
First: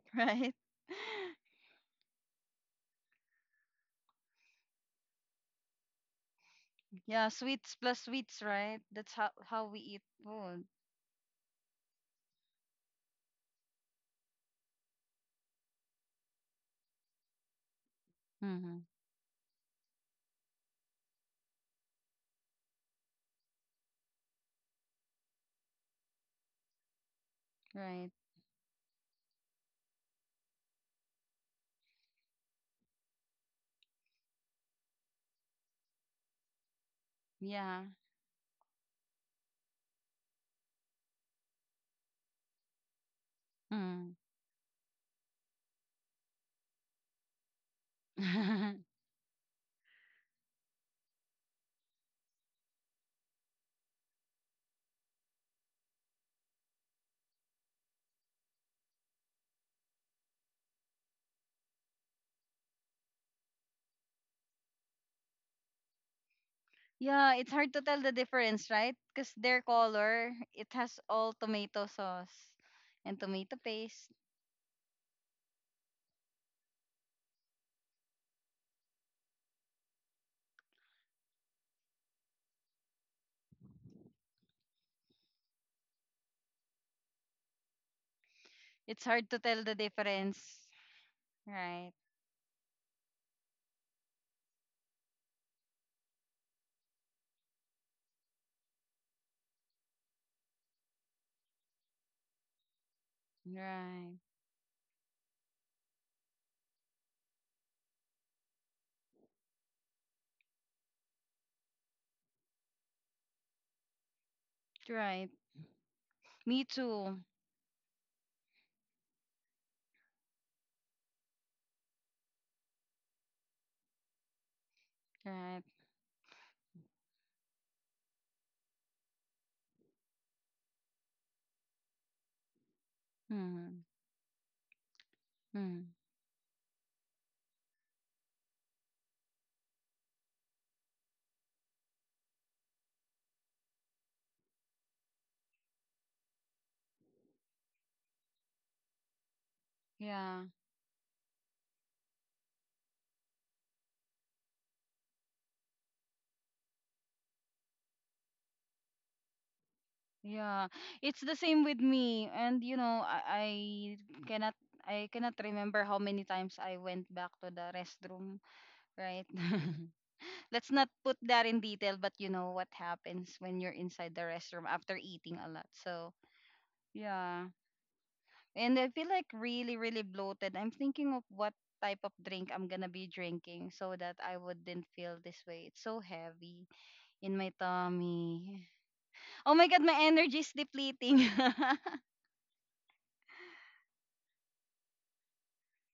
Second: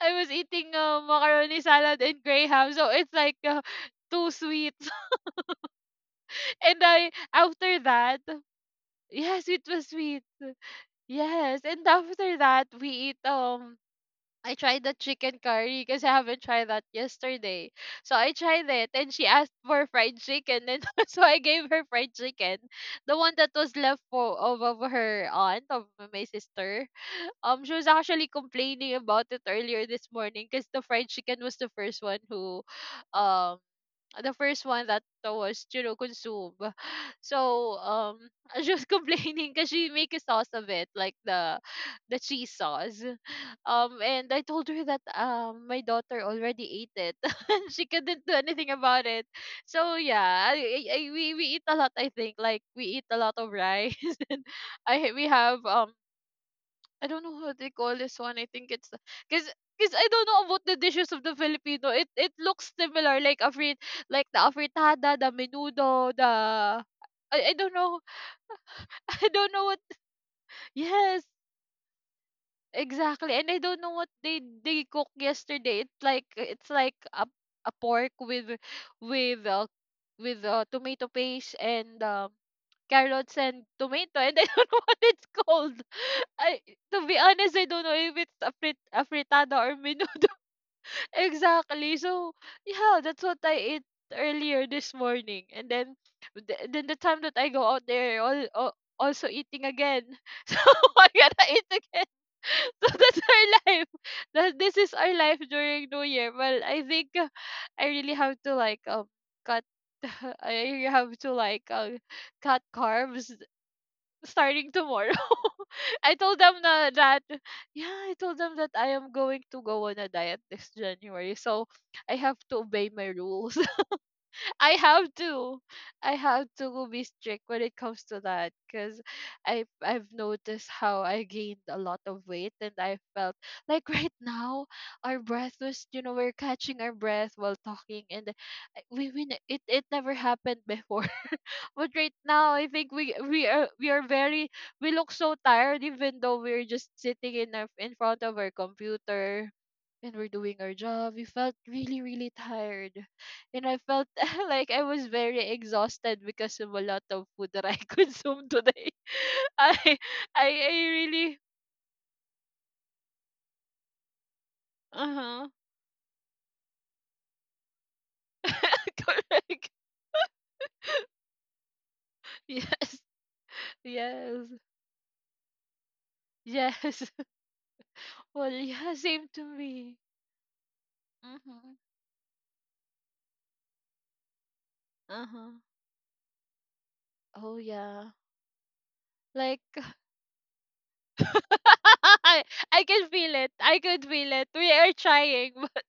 I
[laughs]
was
Right?
eating
[laughs]
macaroni salad and graham, so it's like two sweets. [laughs] And I
Yeah, sweets
after
plus
that,
sweets, right? That's
yes, it
how we
was
eat
sweet.
food.
Yes, and after that we eat. I tried the chicken curry because I haven't tried that yesterday. So I tried
Hmm.
it and she asked for fried chicken and [laughs] so I gave her fried chicken. The one that was left for of her aunt, of my sister. She was
Right.
actually complaining about it earlier this morning because the fried chicken was the first one who, um, the first one that was you know consumed. So
Yeah.
[laughs] she was complaining because she make a sauce of it, like the cheese sauce.
Mm.
And I told her that my daughter already ate it. [laughs] And she couldn't do anything
[laughs]
about it. So yeah, I we eat a lot. I think like we eat a lot of rice. [laughs] And I we have um. I don't know how they call this one. I think it's because because I don't know about the dishes of the Filipino. It looks similar, like like the afritada, the menudo, the
Yeah, it's
I
hard
don't
to tell
know.
the difference, right?
[laughs] I
Because
don't
their
know what.
color, it has
Yes,
all tomato sauce and
exactly. And
tomato
I don't know
paste.
what they cooked yesterday. It's like a pork with with uh, with tomato paste and carrots and tomato, and I don't [laughs] know what it's called. I, to be honest, I don't know if it's
It's
a
hard to
fritada
tell the
or menudo.
difference.
[laughs]
Right.
Exactly. So, yeah, that's what I ate earlier this morning. And then, then the time that I go out there, all also eating again. [laughs] So, I gotta eat again. [laughs] So that's our life.
Right.
That this is our life during New Year. Well, I think I really have to like cut. [laughs] I really have to like cut carbs starting tomorrow.
Right.
[laughs] I told them
Me
na,
too.
that, yeah, I told them that I am going to go on a diet this January. So I have to obey my rules. [laughs] I have
Right.
to. I have to be strict when it comes to that because I've noticed how I gained a lot of weight and I felt
Mhm.
like [laughs] right now our breath was
Mm,
you know we're catching our breath while talking, and it it never happened before. But right now, I think we are very, we look so tired even though we're just sitting in in front of our computer and we're
yeah,
doing our job. We felt really really tired, and I felt [laughs] like I was very exhausted because of a lot of food that I [laughs] consumed today. [laughs] I I
yeah.
I
It's the
really.
same with me, and you know, cannot, I
Uh
cannot
huh.
remember how many times I went back to the restroom.
[laughs]
Right? [laughs]
Correct.
Let's not put that in detail, but you know what
Yes,
happens when you're inside the
yes,
restroom after eating a lot. So
yes. [laughs]
yeah,
Well,
and I
yeah,
feel like
same to
really,
me.
really bloated. I'm thinking of what
Mhm.
type of drink I'm gonna be drinking so that I wouldn't feel
Uh
this
huh.
way. It's so heavy in my
Oh yeah.
tummy. Oh my God, my
Like
energy is depleting. [laughs]
[laughs] I can feel it. I could feel it. We are trying, [laughs] but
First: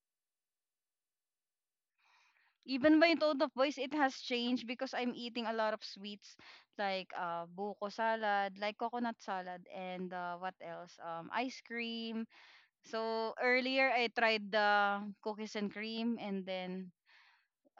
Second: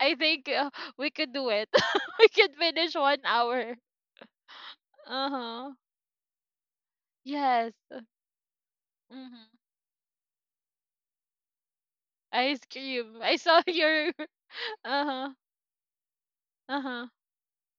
I think we could do it. [laughs] We could finish
Even my
one
tone of
hour.
voice, it has changed because I'm
Uh
eating a lot
huh.
of sweets like
Yes.
buko salad, like coconut
Mm-hmm.
salad, and what else? Ice cream.
Ice cream.
So
I saw
earlier, I
your. [laughs]
tried the
Uh huh.
cookies and cream, and
Uh
then
huh.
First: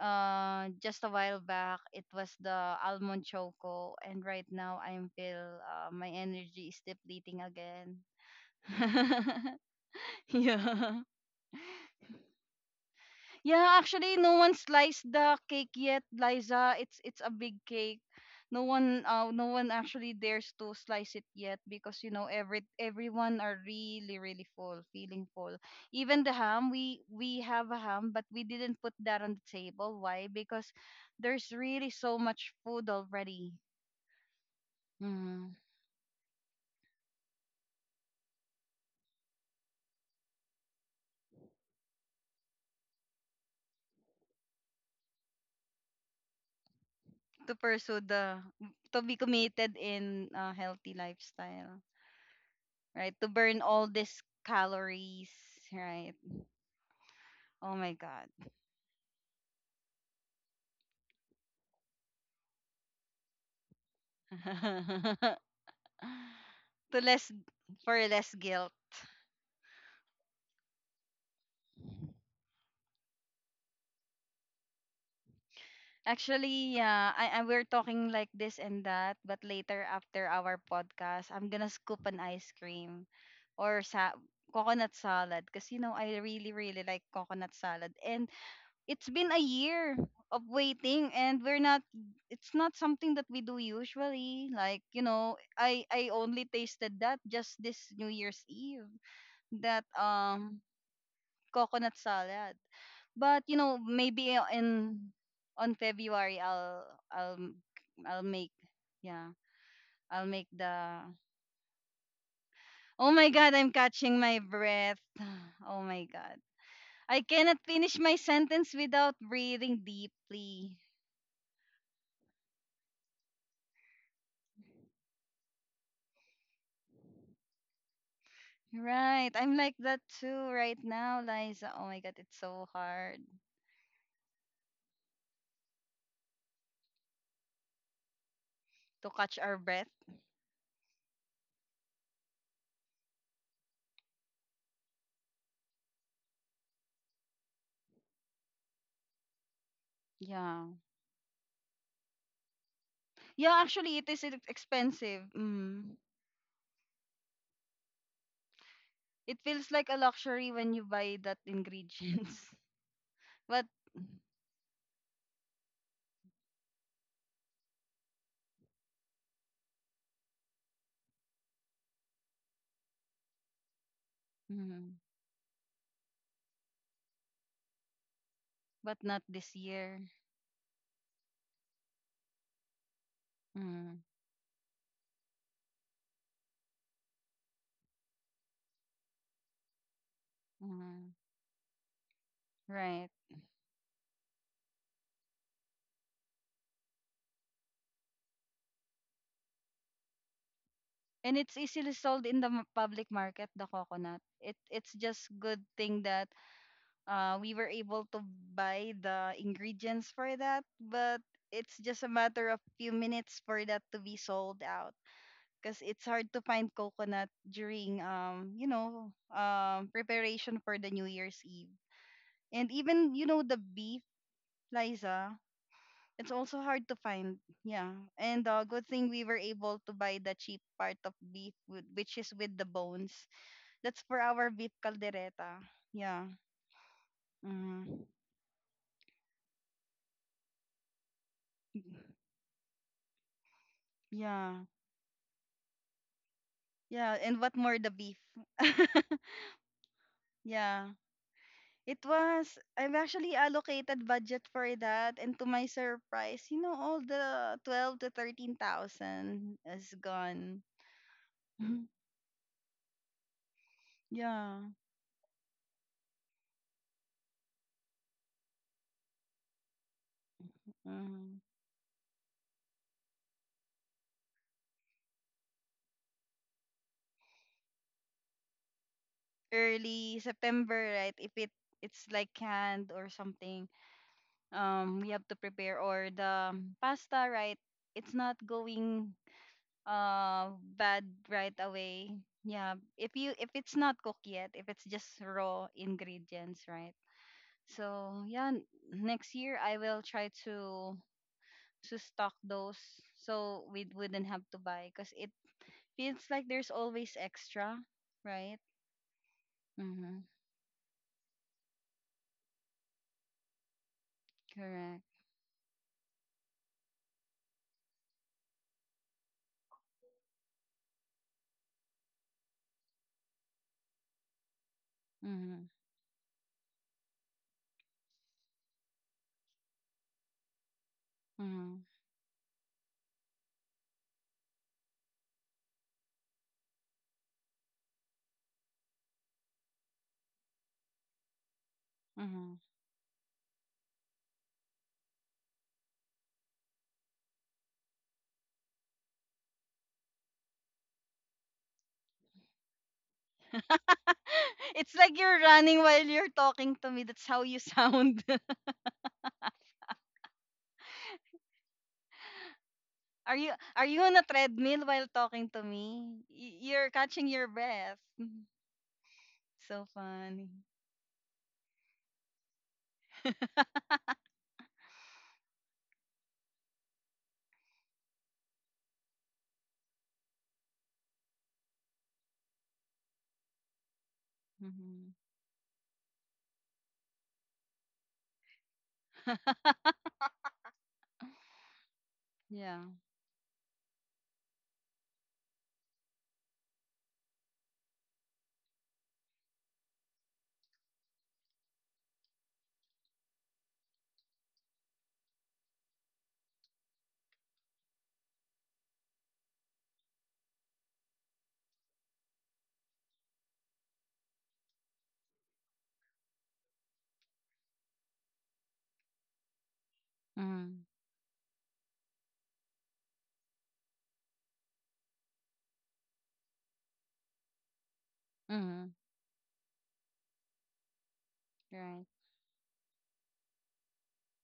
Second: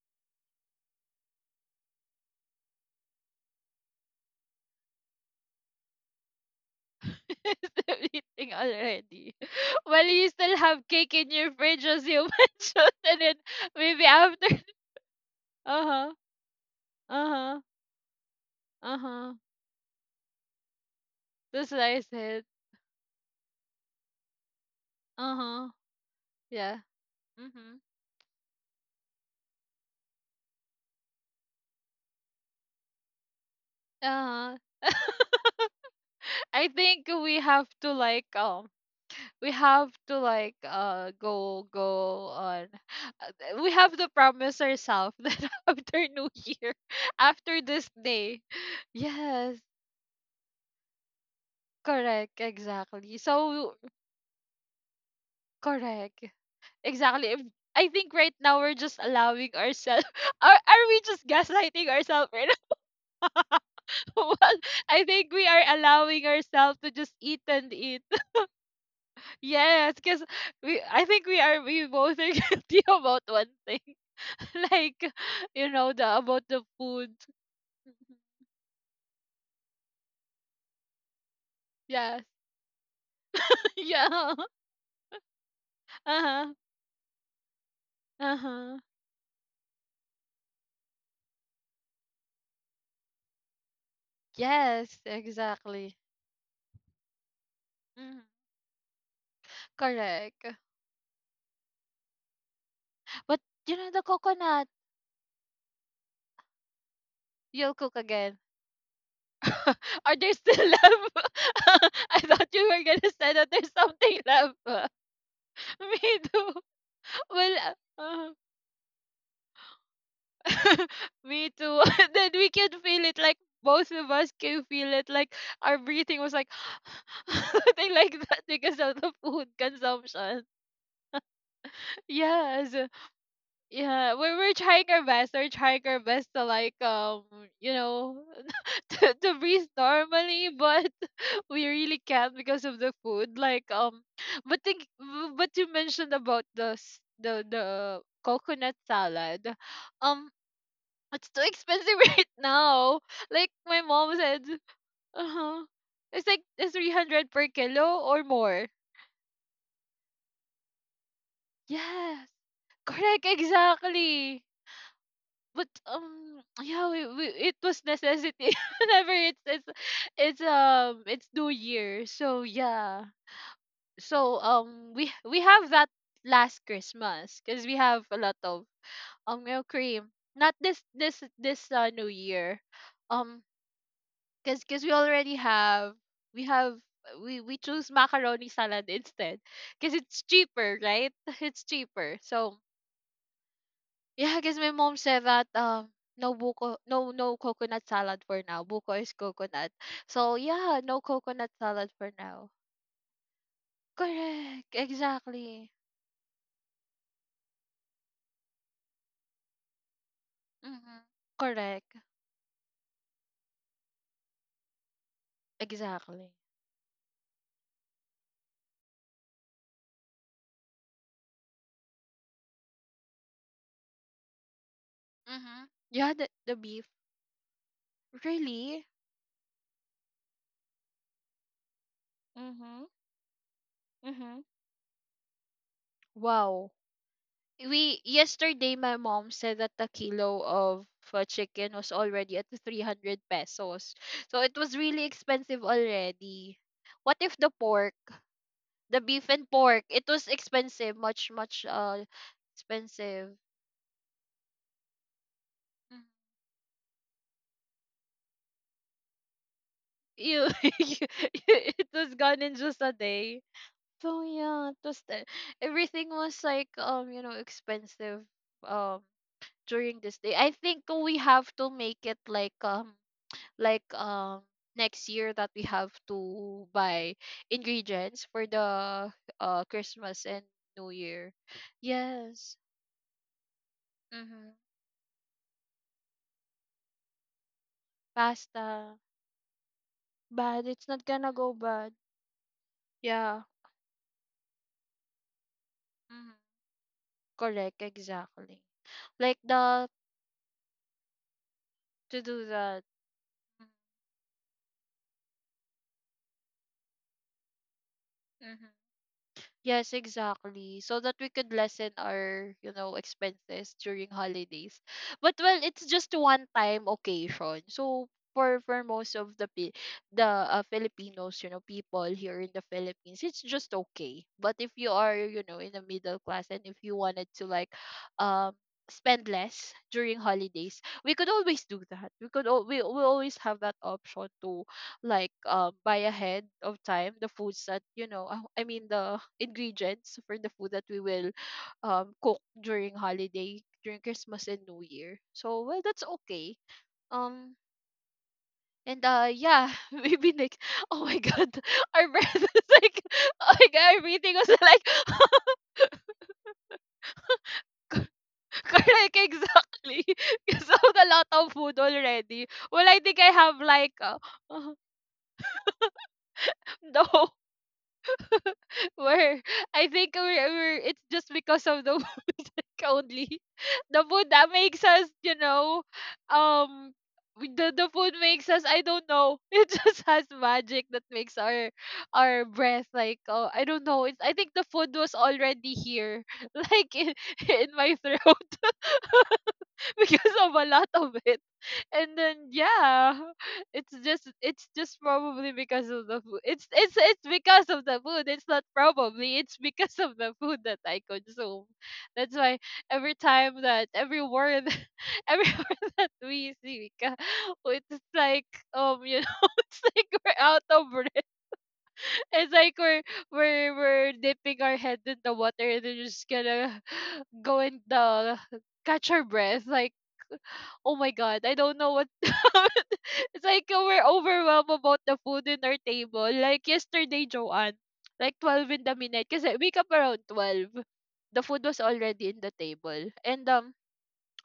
just a while back, it was the almond choco, and right now, I am feel my energy is depleting
[laughs]
again.
Everything already.
[laughs]
[laughs] Well, you still have
Yeah.
cake in your fridge as you [laughs] mentioned, and then
Yeah,
maybe
actually, no
after.
one
[laughs]
sliced the cake
Uh
yet,
huh.
Liza. It's a
Uh huh.
big cake. No
Uh
one,
huh.
no one actually dares to slice it yet
That's what I
because you know
said.
every everyone are really really full, feeling
Uh
full.
huh.
Even the ham,
Yeah.
we have a
Mm-hmm.
ham, but we didn't put that on the table. Why? Because there's really so much food already.
Uh huh. [laughs]
Mm,
I think we have to like we have to like go on. [laughs] We have to promise ourselves that [laughs] after New Year, [laughs]
to
after this
pursue the
day,
to be
yes,
committed in a healthy lifestyle,
correct,
right?
exactly.
To burn
So
all these calories, right?
correct, exactly.
Oh
I
my
think
god.
right now we're just allowing ourselves, [laughs] are we just gaslighting ourselves right now? [laughs] Well, I think we
[laughs]
are allowing ourselves to
To
just
less
eat and eat.
for less guilt.
Yes, because we I think we both are [laughs] guilty about one thing. [laughs] Like, you know, the about the
Actually,
food.
yeah, I we're talking like this and that, but later after our podcast, I'm gonna scoop
Yes.
an ice cream
[laughs]
or sa
Yeah.
coconut salad because you know I
Uh-huh.
really really like coconut salad and
Uh-huh.
it's been a year of waiting and we're not it's not something that we do usually like
Yes,
you know
exactly.
I only tasted that just this New
Mhm.
Year's Eve that
Correct.
coconut salad.
But
But you
you
know,
know the
maybe
coconut,
in on February I'll
you'll cook
I'll
again.
make yeah,
[laughs] Are
I'll
there
make
still
the
left? [laughs] I thought you were
Oh
gonna
my
say that
god,
there's
I'm catching
something
my
left.
breath. [sighs]
[laughs]
Oh my
Me
god.
too.
I
Well,
cannot finish my
uh-huh.
sentence without breathing deeply.
[laughs] Me too. [laughs] And then we can feel it like both of us can feel it like our breathing was like [laughs] something like that because of the
Right.
food
I'm like that
consumption.
too right now, Liza. Oh my
[laughs]
god, it's so
Yes.
hard
Yeah. We're trying our best. We're trying our best to like you know [laughs]
to
to
catch our
breathe
breath.
normally, but [laughs] we really can't because of the food. Like but think but you mentioned about the coconut salad. Um.
Yeah.
It's too expensive [laughs] right now. Like
Yeah,
my
actually it
mom
is
said,
expensive.
uh-huh,
Mm.
it's like the 300 per kilo or more.
It feels like a luxury when you buy that
Yes.
ingredients.
Correct,
[laughs] But
exactly. But yeah, we it was necessity [laughs] whenever it's it's New Year. So yeah. So
mm,
we have that last Christmas because we have a lot of
but not this
milk
year.
cream. Not this this this New Year. Um.
Mm,
Cause we already have, we have we choose macaroni salad instead, cause it's cheaper,
mm,
right? [laughs] It's cheaper. So
right.
yeah, cause my mom said that no coconut salad for now. Buko is coconut. So yeah, no
And
coconut
it's
salad
easily
for
sold in the
now.
public market, the coconut. It
Correct.
it's just good
Exactly.
thing that we were able to buy the ingredients for that,
Mm-hmm.
but it's
Correct.
just a matter of few minutes for that to be sold out because it's
Exactly.
hard to find coconut during you know preparation for the New Year's Eve. And even you know the beef, Liza,
Mm-hmm. Yeah,
it's
the
also
beef.
hard to find. Yeah. And
Really?
good thing we were able to buy the cheap part of beef, which is with the
Mm-hmm.
bones. That's for
Mm-hmm.
our beef caldereta. Yeah.
Wow. We
Mm.
yesterday my mom said that the kilo of chicken was already at 300 pesos, so it
Yeah.
was really expensive already. What
Yeah.
if
And
the
what more the
pork,
beef? [laughs]
the beef and pork, it was
Yeah.
expensive, much much
It was, I've
expensive.
actually allocated budget for that. And to my
Mm.
surprise, you know, all the 12 to 13,000 is
You.
gone.
[laughs] It was
[laughs]
gone in just a day. So
Yeah.
yeah, everything was like you know expensive. Um. During this day I think we
Mm-hmm.
have to make it like next year that we have to buy ingredients for the
Early
Christmas and New
September, right? If
Year.
it it's like
Yes.
canned or something,
Mm-hmm.
we have to prepare or the pasta, right? It's not
Pasta.
going uh
Bad. It's not
bad
gonna go
right
bad.
away. Yeah, if you
Yeah.
if it's not cooked yet, if it's just raw
Mm-hmm.
ingredients, right?
Correct.
So yeah,
Exactly.
next
Like
year I
the
will try to
to
stock
do
those
that.
so we wouldn't have to buy because it feels like there's always extra, right?
Mm-hmm. Yes,
Mm-hmm.
exactly. So that we could lessen our, you know, expenses during holidays.
Correct.
But well, it's just one time occasion. So for most of the Filipinos, you know, people here in the Philippines, it's just okay. But if you are, you know,
Mm-hmm.
in the middle class and if you wanted to like um spend less during holidays, we could always do
Mm-hmm.
that. We always have that option to like buy ahead of time the foods that I mean the ingredients for the food that we will cook
Mhm.
during holiday, during Christmas and New Year. So well, that's okay. Um and yeah, [laughs] maybe Nick, oh my god, [laughs] our breath is like, [laughs] oh my god,
[laughs]
everything was like,
It's like you're
[laughs]
running while you're talking to me. That's how you
c-
sound. [laughs]
correct, exactly. [laughs] Because of the lot of food already. Well, I think I
are you
have
are
like
you on a
[laughs]
treadmill while talking to me? You're catching
no,
your breath. [laughs]
[laughs] we're
So
I think we're,
funny.
we're it's just because of the [laughs] only. The food that makes us, you know, um, the food makes us. I don't know. [laughs] It just has magic that makes our breath like. Oh, I don't know. It's. I think the food
Mhm.
was already here, [laughs] like in my throat.
[laughs]
[laughs] Because of a lot of it, and then
Yeah.
yeah, [laughs] it's just probably because of the food, it's because of the food, it's not probably, it's because of the food that I consume. That's why every time that every word, [laughs] every word that we see Mika, it's like you know, [laughs] it's like we're out of breath, it's like we're we're dipping our head in the water, and then we're just gonna [sighs] [laughs] go and catch our breath like,
Mhm.
oh my god, I don't know what. [laughs] It's like we're overwhelmed about the food in our table. Like yesterday, Joanne, like 12 in
Mhm.
the midnight. Because I wake up around 12. The food was
Right.
already in the table. And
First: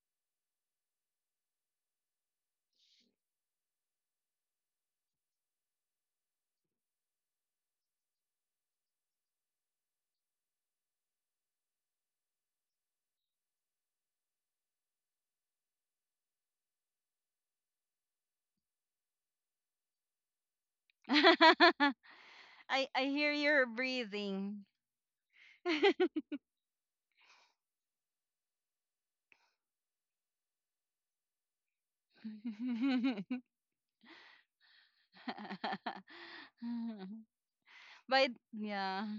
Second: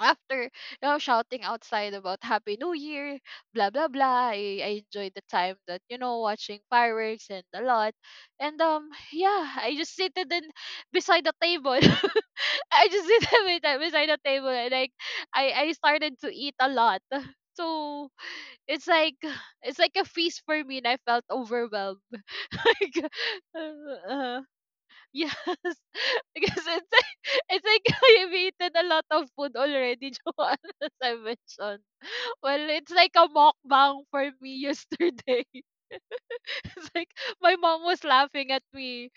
after you know, shouting outside about Happy New Year, blah blah blah. I enjoyed the time that, you know, watching fireworks and a lot. And yeah, I just seated in beside the table. [laughs] I just sit [laughs] with that beside the table, and like I started to eat a lot. [laughs] So it's like, it's like a feast for me and I felt overwhelmed. [laughs]
[laughs]
Like
I hear your
uh,
breathing.
yes. [laughs]
[laughs]
Because it's like, it's like, [laughs] I've eaten a lot of food already, [laughs] Joanne, as I mentioned. Well, it's like a mukbang for me yesterday. [laughs] It's like my mom was
By
laughing at
yeah.
me.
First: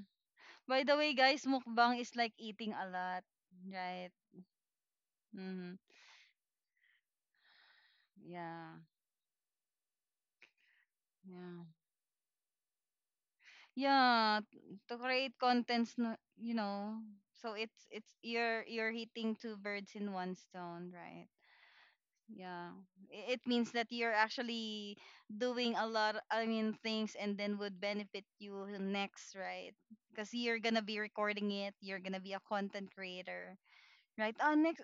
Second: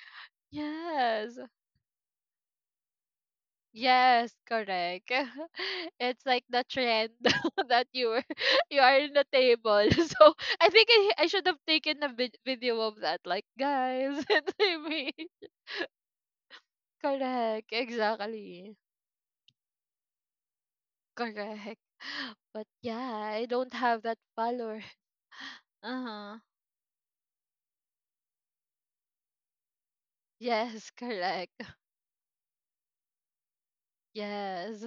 By the way,
Yes.
guys, mukbang is like eating a lot, right?
Yes, correct.
Hmm.
[laughs] It's like the trend [laughs] that you were, [laughs]
Yeah.
you are in the table. [laughs] So I think I should have
Yeah.
taken a video of that. Like, guys, [laughs]
Yeah,
it's like
to
me.
create contents, you know. So
Correct,
it's you're
exactly.
you're hitting two birds in one stone, right?
Correct. [laughs] But
Yeah.
yeah, I
It
don't
means that
have that
you're
follower.
actually doing a
Uh
lot,
huh.
I mean, things and then would benefit you next, right? Because you're gonna
Yes,
be
correct.
recording it,
[laughs]
you're gonna be a content creator, right?
Yes.
Next,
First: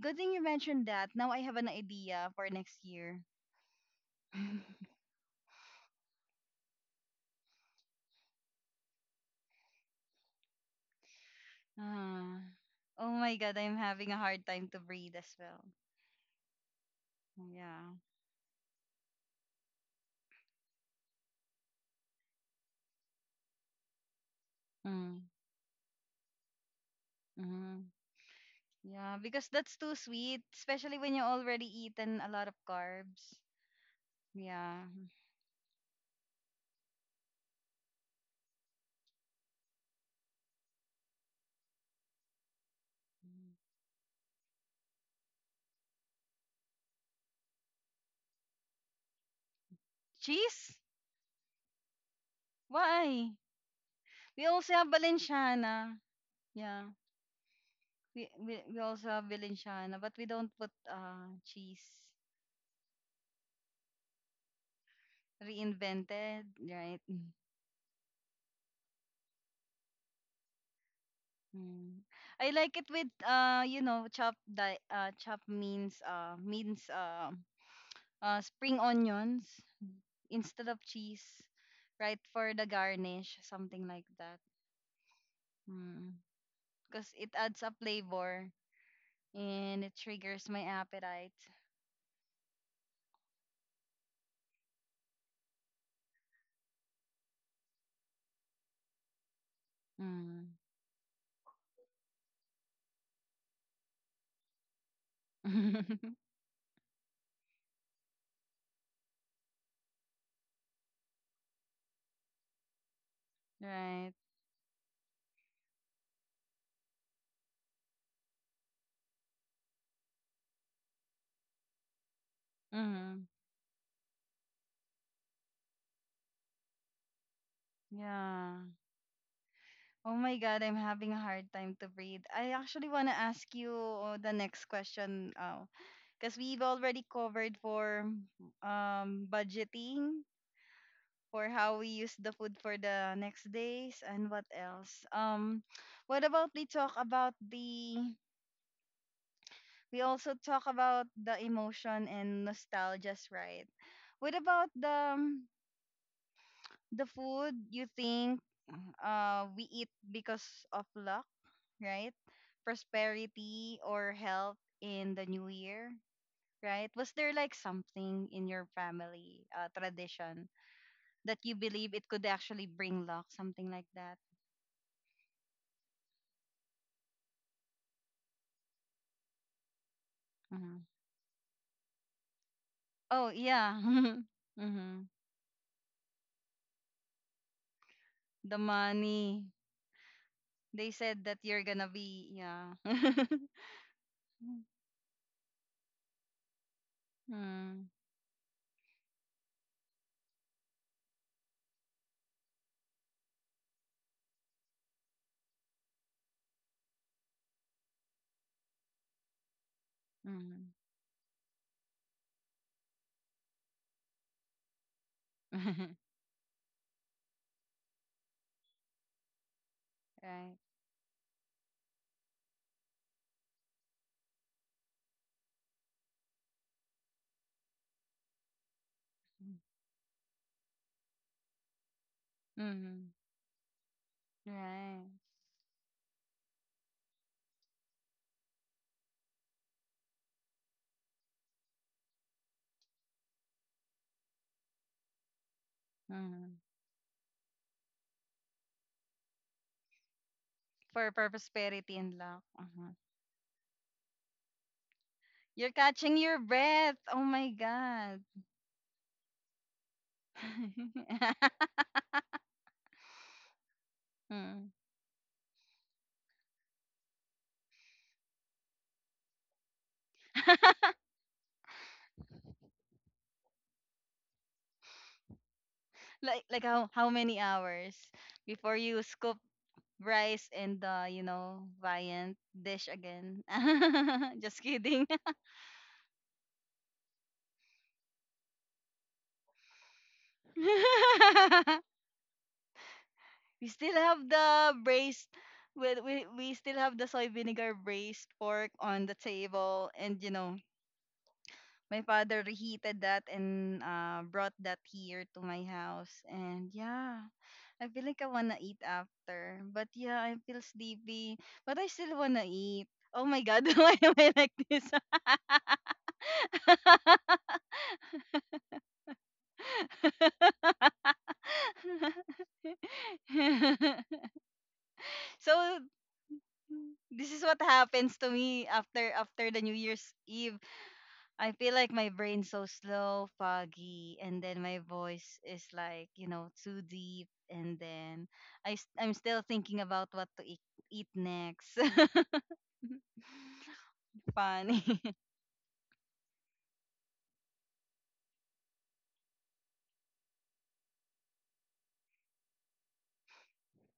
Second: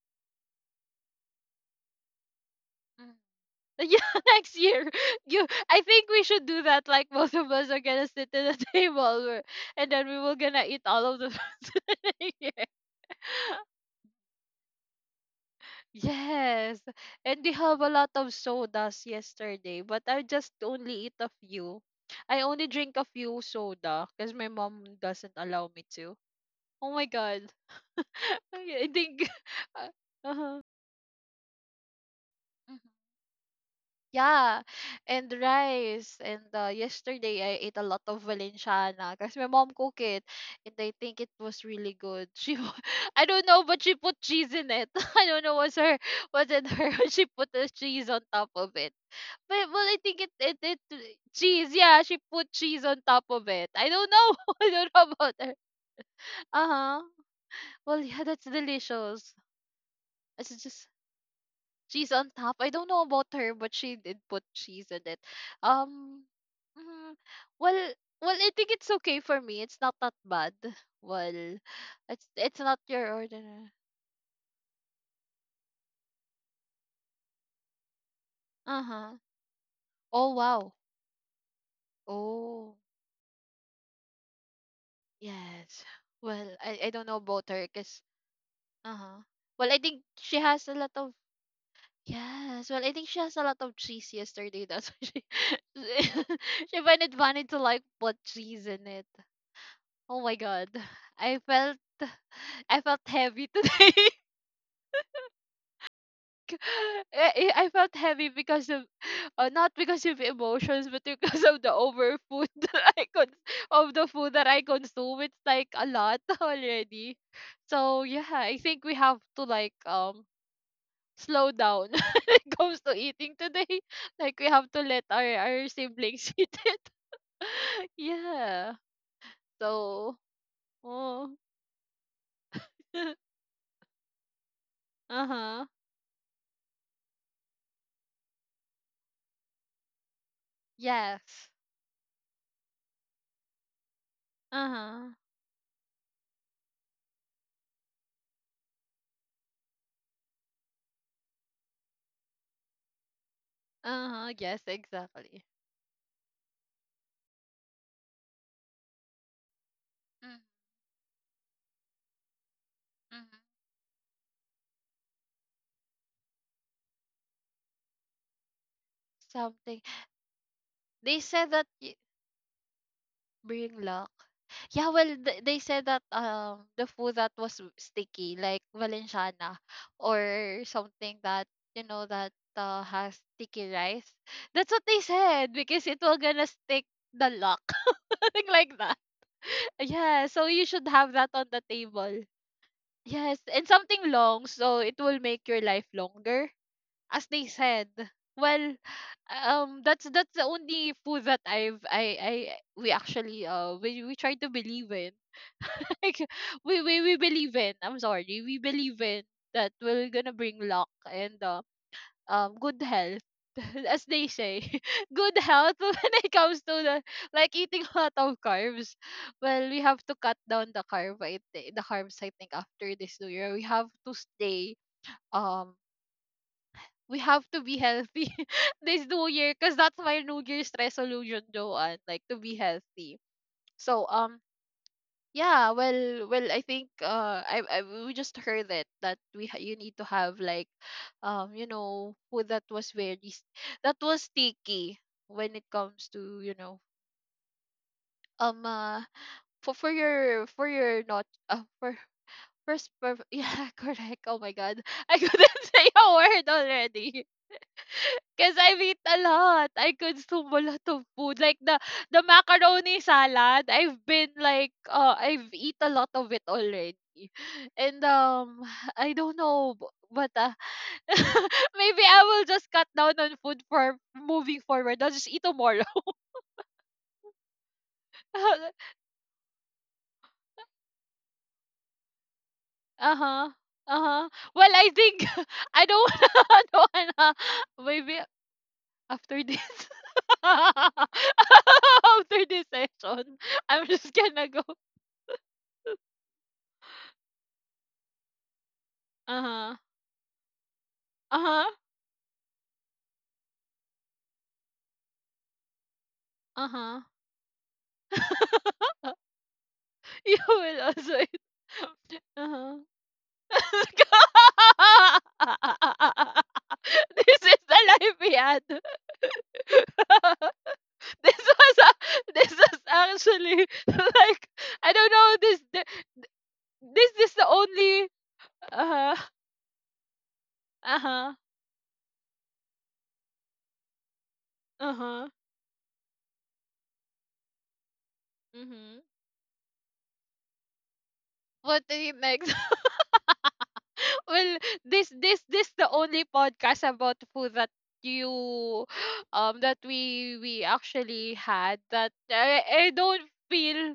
good thing you mentioned that. Now I have an idea for next year.
[laughs] Yeah, next year.
[laughs]
You, I think we should do that. Like [laughs] both of us are gonna sit at a [laughs] table, and then we will gonna eat all of the foods.
Ah.
[laughs] Yeah.
Oh my God, I'm having a hard time to breathe as well.
Yes, and they have a
Yeah.
lot of sodas yesterday, but I just only eat a few. I only drink a few soda because my mom
Mm,
doesn't allow me to. Oh my god!
mhm.
[laughs] I
Yeah,
think.
because that's too
[laughs]
sweet,
Uh
especially when you already eaten a lot of
huh.
carbs.
Yeah,
Yeah.
and rice. And yesterday I ate a lot of Valenciana because my mom cooked it, and I think it was really good. [laughs] I don't
Mhm.
know, but she put cheese in it. [laughs] I don't know what's her, what's in her. [laughs] She put the cheese on top of it. But well, I think it, it,
Cheese?
it, cheese. Yeah, she put cheese on top
Why?
of it. I don't know.
We
[laughs]
also
I
have
don't know about her.
Valenciana.
Uh
Yeah.
huh. Well, yeah,
We,
that's
we we also have
delicious.
Valenciana, but we don't
It's
put
just
cheese.
cheese on top. I don't know about her, but she did put cheese in it. Um,
Reinvented, right?
mm,
Mm.
well, well, I think it's okay for me. It's not that bad. Well,
Mm. I
it's
like
not
it with
your ordinary.
you know chopped means means spring
Uh huh.
onions,
Oh
instead
wow.
of cheese, right? For the
Oh
garnish, something like that.
yes. Well, I don't
Because
know
it
about
adds
her,
a
cause
flavor
uh huh. Well, I
and it
think she
triggers my
has a lot of
appetite.
yes. Well, I think she has a lot of cheese yesterday. [laughs] That's why she [laughs] she find it funny to like put cheese in it. Oh my
Mm.
god. I felt [laughs] I felt heavy today.
[laughs]
[laughs] I felt heavy because of not because of emotions but because of the over food [laughs] of the
Right.
food that I consume. It's like a lot [laughs] already. So yeah, I think we have to like slow down [laughs] when it comes to
Mm.
eating today. [laughs] Like we have to let our siblings [laughs] eat it. [laughs]
Yeah.
Yeah.
Oh
So
my God, I'm having a
oh.
hard time to breathe. I actually want to
[laughs]
ask you the next question. Oh,
Uh-huh.
because we've already covered for budgeting for
Yes.
how we use the food for the next days and what else.
Uh-huh.
What about we talk about the we also talk about the emotion and nostalgias, right?
Uh-huh.
What
Yes,
about
exactly.
the food you think we eat
Mm,
because of luck, right?
mhm.
Prosperity or health in the new year, right? Was there like something in your family
Something.
tradition
They
that
said
you
that
believe
y-
it could actually bring luck, something
bring
like
luck.
that?
Yeah, well, they said that the food that was sticky, like Valenciana, or
Mm-hmm.
something that you know that has
Oh
sticky
yeah.
rice.
[laughs]
That's what
Hmm.
they said, because it will gonna stick the luck, [laughs] something
The
like that.
money.
[laughs] Yeah, so you should
They
have
said
that
that
on
you're
the
gonna
table.
be, yeah. [laughs]
Yes, and something long, so it will make your life longer, as they
Mm.
said. Well, that's the only food that I we actually we try to believe in, [laughs] like we believe in, I'm sorry, we believe in that we're gonna bring
Mm-hmm.
luck and good health. [laughs] As they say, [laughs] good health [laughs]
[laughs]
when it comes to the like eating a lot of carbs. Well, we have to cut
Right.
down the carb, the carbs, I think after this new year we have to stay um we have to be healthy [laughs] this new year because that's my new year's resolution, Joanne, like to be
Mm-hmm.
healthy. So
Right.
yeah, well I think I we just heard it that you need to have like you know food that was that was sticky when it comes to
Mm-hmm.
you know um uh, for your, for your not
For prosperity
for
and luck. Uh-huh.
[laughs] yeah correct, oh my god, I couldn't
You're
[laughs] say a
catching your
word
breath. Oh
already.
my god.
'Cause I've eat a lot. I consume a lot of food. Like
[laughs]
the macaroni salad, I've been
Mm.
like I've eat a lot of it already. And [sighs] I don't know, but
[laughs]
[laughs] maybe I will just cut down on food for moving forward. I'll just eat tomorrow.
Like how many hours before
[laughs]
you scoop rice and the you know Viant dish again?
Uh-huh. Uh-huh.
[laughs] Just
Well, I
kidding.
think [laughs] I don't [laughs] I don't wanna, maybe after this, [laughs]
[laughs]
after this session,
we
I'm
still
just
have
gonna go.
the braised we still have the soy vinegar braised pork on the
Uh-huh.
table, and you know
Uh-huh.
my father reheated that and brought that here to my house. And
Uh-huh.
yeah, I feel like I wanna eat
[laughs]
after, but yeah I
You
feel
will also
sleepy,
eat.
but I still wanna
Uh-huh.
eat. Oh my god. [laughs] Why am I like this? [laughs]
[laughs] This is the life we had. [laughs] This was a, this was actually [laughs] like I don't know
[laughs]
this
So
this
this
is
is
the
what
only
happens to me after
uh-huh.
the New Year's Eve.
Uh-huh.
I feel like my brain's so slow, foggy, and then my
Uh-huh.
voice is like, you know, too deep, and then
Mhm.
I'm still thinking about what to eat, next.
What did
[laughs]
you make? Well,
Funny.
this the only podcast about food that you [gasps] that we actually had that I don't feel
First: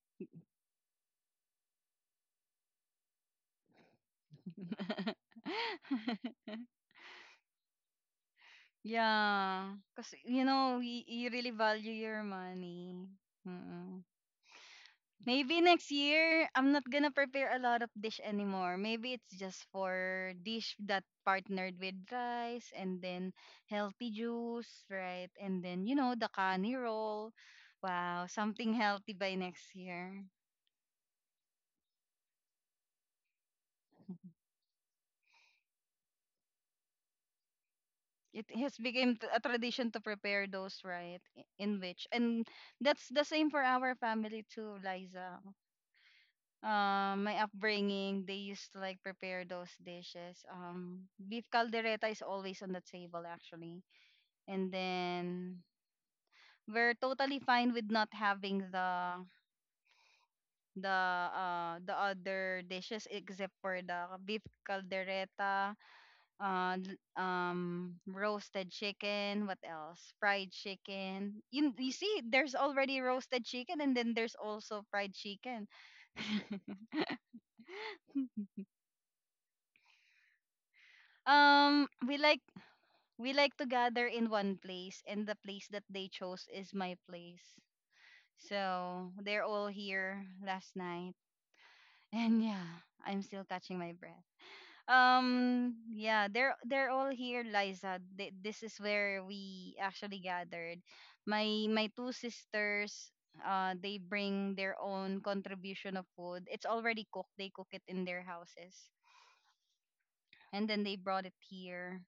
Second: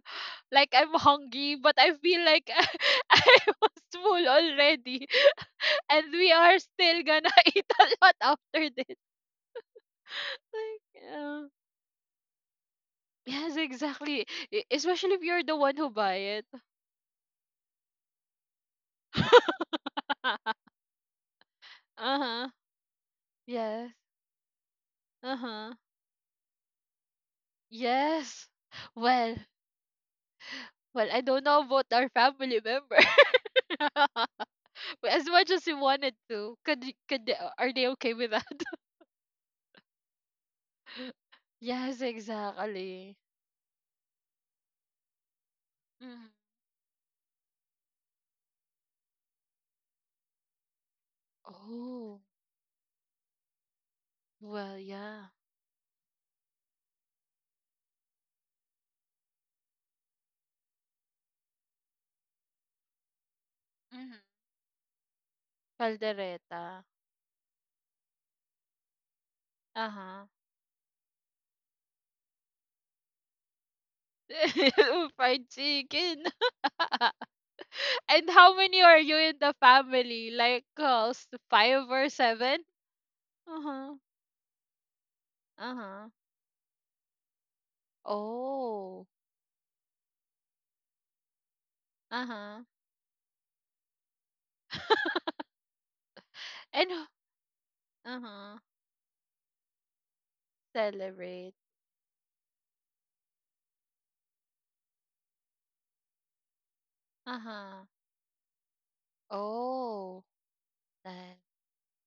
like I'm hungry but I feel like [laughs] I was full already.
[laughs]
[laughs] And we are still gonna [laughs] eat a lot after this.
Yeah, because you
[laughs]
know,
Like
you really value your money.
yes, exactly. Especially if you're the
Maybe
one who
next
buy it.
year, I'm not gonna prepare a lot of dish anymore. Maybe it's just
[laughs]
for dish that partnered with
Uh-huh.
rice, and then
Yes.
healthy juice, right? And
Uh-huh.
then, you know, the kani roll. Wow,
Yes.
something healthy by
Well,
next year.
well, I don't know about our family member. [laughs] As much as we wanted to, could could they, are they okay with that?
It has
[laughs]
become a tradition to prepare those, right? In
Yes,
which, and that's
exactly.
the same for our family too, Liza.
Mhm.
Um, my upbringing, they used to like prepare those dishes. Um, beef caldereta
Oh,
is always on the table actually, and
well, yeah.
then we're totally fine with not having the the other dishes except for the
Mhm.
beef caldereta. uh
Caldereta.
l- um roasted chicken, what else,
Uh-huh.
fried chicken. You see there's already roasted chicken, and then there's also
[laughs]
fried
Fried
chicken.
chicken. [laughs] And how many are you in the family? Like
um
five or
we like
seven?
We like to
Uh-huh.
gather in one place, and the place that
Uh-huh.
they chose is my place.
Oh.
So they're all here last night, [laughs] and
Uh-huh.
yeah, I'm still catching my breath. Yeah, they're
And
they're all here, Liza.
uh-huh.
This is where we actually gathered. My
Celebrate.
my two sisters, they bring their own contribution of food. It's already cooked. They cook it
Uh-huh.
in their houses,
Oh,
and then they brought it
that
here.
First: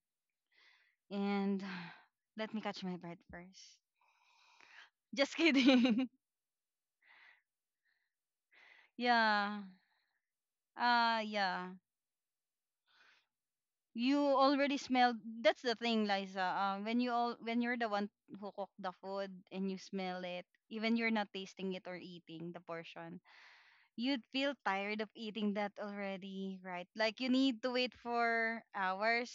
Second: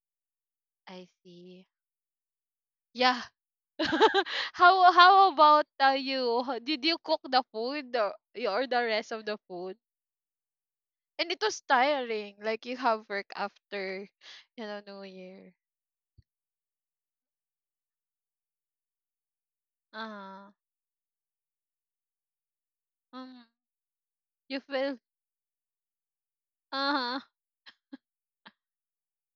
I
And
see.
[sighs] let me catch my breath
Yeah.
first.
[laughs] How
Just
about
kidding. [laughs]
you? Did you cook the food, or or the rest of the
Yeah.
food?
Uh,
And it was
yeah.
tiring. Like you have work after,
You
you
already
know, New
smell.
Year.
That's the thing, Liza. Um, when you're the one who cook the food and you smell it,
Uh-huh.
even you're not tasting it or eating the portion,
Mm,
you'd feel
you feel
tired of eating that already, right? Like
uh-huh.
you need to wait for hours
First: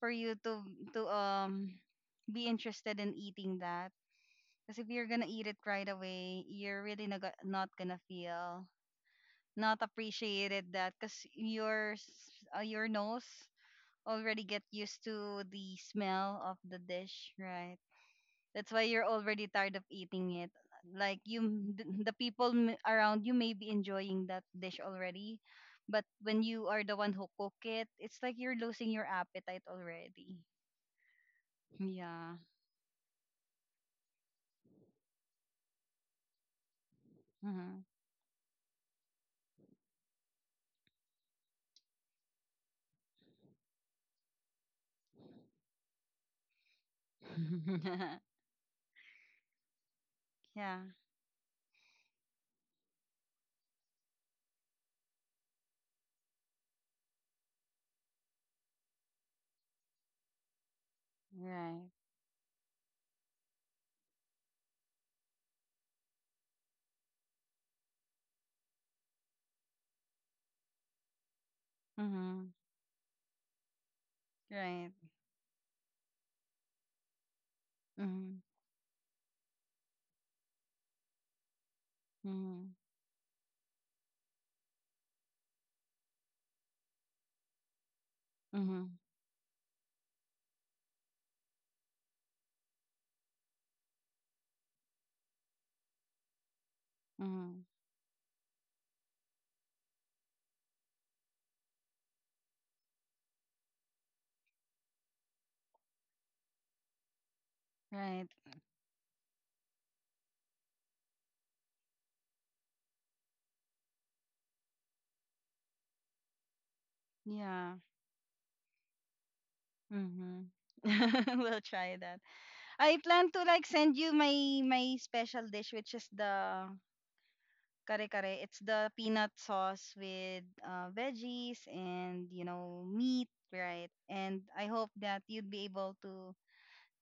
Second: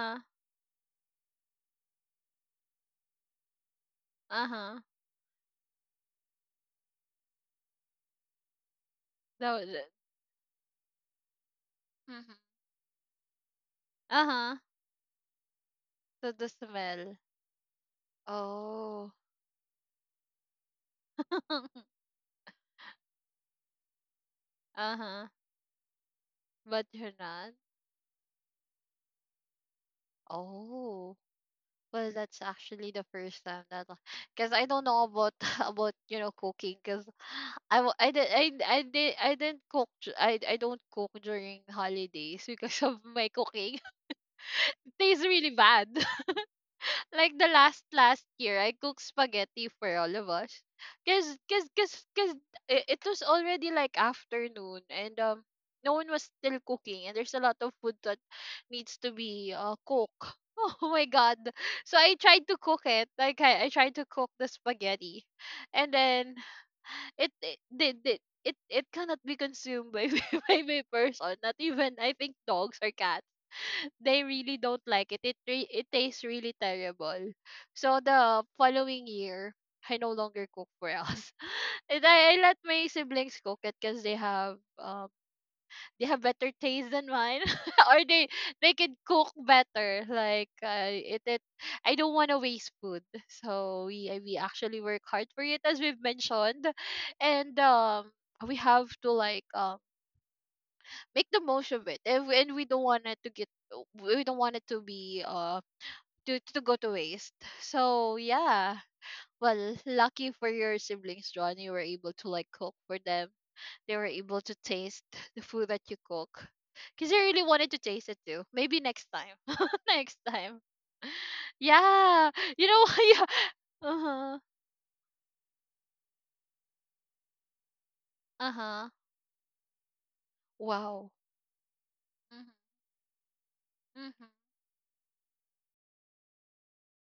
for you to to um be interested in eating that. Because
Uh-huh.
if you're gonna eat it right away, you're really not gonna feel not
The,
appreciated that, because
mm-hmm.
your nose already
Uh-huh.
get used to the
So
smell
the
of the
smell.
dish, right? That's why you're
Oh.
already tired of eating it. Like
[laughs]
the people around you may be enjoying that dish
Uh-huh.
already, but when you are
But
the
you're
one who
not.
cook it, it's like you're losing your appetite already.
Oh. Well,
Yeah.
that's actually the first time that, because I don't know about [laughs] about you know cooking, because I
Mhm.
wa- I did I didn't cook I don't cook during holidays because of my cooking [laughs] tastes really bad, like the last last
[laughs]
year I cooked spaghetti for all of us,
Yeah.
cuz cuz cuz cuz it was already like afternoon and no one was still cooking and there's a lot of food that needs to be cooked. [laughs] Oh my god.
Right.
So I tried to cook it, like I tried to cook the spaghetti, and then it cannot be consumed by [laughs] by person, not even I think
Mm-hmm.
dogs or cats. They really don't
Right.
like it. It tastes really terrible. So
Mm-hmm.
the following year, I no longer cook for us. [laughs] And I let
Mm-hmm.
my siblings cook it because they have better taste than mine, [laughs] or they can
Mm-hmm.
cook better. Like it it I don't want to waste food, so we actually work hard for it as we've mentioned, and
Mm-hmm.
we have to like make the most of it, and, and we don't want it to get. We don't want it to be to go to waste. So
Right.
yeah. Well, lucky for your siblings, John, you were able to like cook for them. They were able to taste the food that you cook. Cause they really wanted
Yeah.
to taste it too. Maybe next time. [laughs] Next
Mm-hmm.
time. [laughs]
[laughs] We'll try that.
Yeah. You know what?
I
[laughs] Yeah.
plan to like send you
Uh-huh.
my my special dish, which is the kare kare. It's
Uh-huh.
the peanut sauce with
Wow.
veggies and
Mm-hmm.
you know meat, right?
Mm-hmm.
And I hope that you'd be able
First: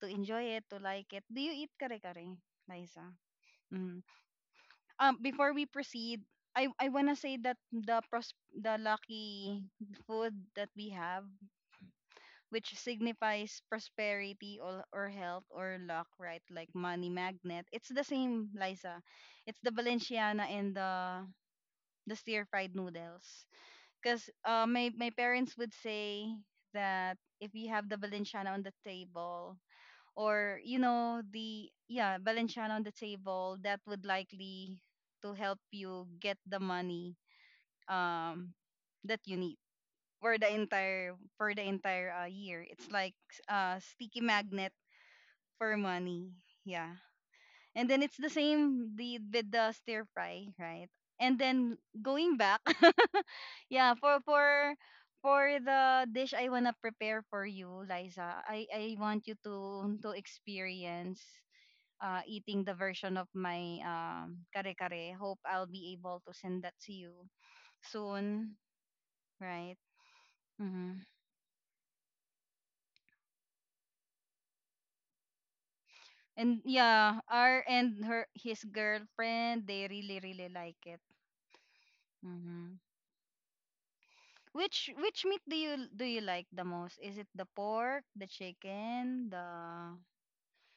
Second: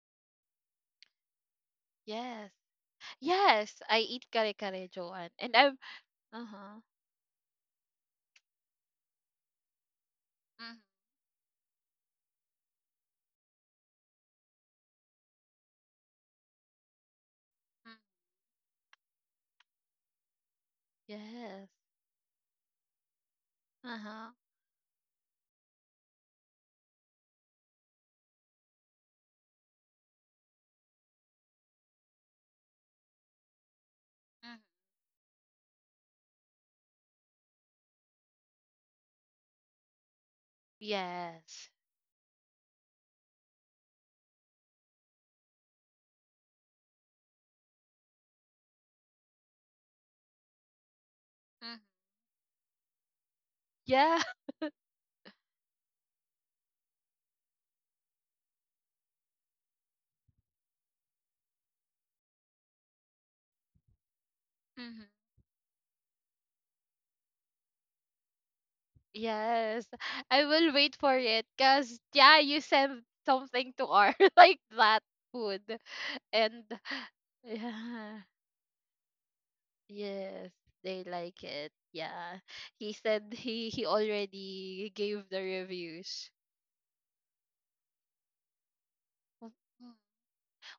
to enjoy it, to like it. Do you eat kare kare,
Yes.
Liza?
Yes. I
Mm.
eat kare kare, Joanne.
Before
And
we
I'm
proceed, I
uh-huh.
I wanna say that the lucky food that
Mm-hmm.
we have which signifies prosperity, or health or luck, right? Like money magnet. It's the same, Liza. It's the Valenciana and
Yes.
the stir fried noodles.
Uh-huh.
Because my my parents would say that if you have the Valenciana on the table, or you know the yeah Valenciana on the table, that would
Mm-hmm.
likely to help you get the money um that you need for the entire
Yes.
year. It's like sticky magnet for money. Yeah. And then it's the same the with the stir fry, right? And then going back, [laughs] yeah,
Yeah.
for the dish I wanna prepare for you, Liza, I want you to experience eating the version of my kare
Hmm.
kare. Hope I'll be able to send that to you soon, right?
Yes. I will wait
Mm-hmm.
for it because, yeah, you send something to our [laughs] like that food.
And
And
yeah, R and
yeah.
her his girlfriend, they really really
Yes.
like
They
it.
like it. Yeah.
Hmm.
He said he already
Which
gave the
meat do you
reviews.
like the most? Is it the pork, the chicken,
Mm, mm.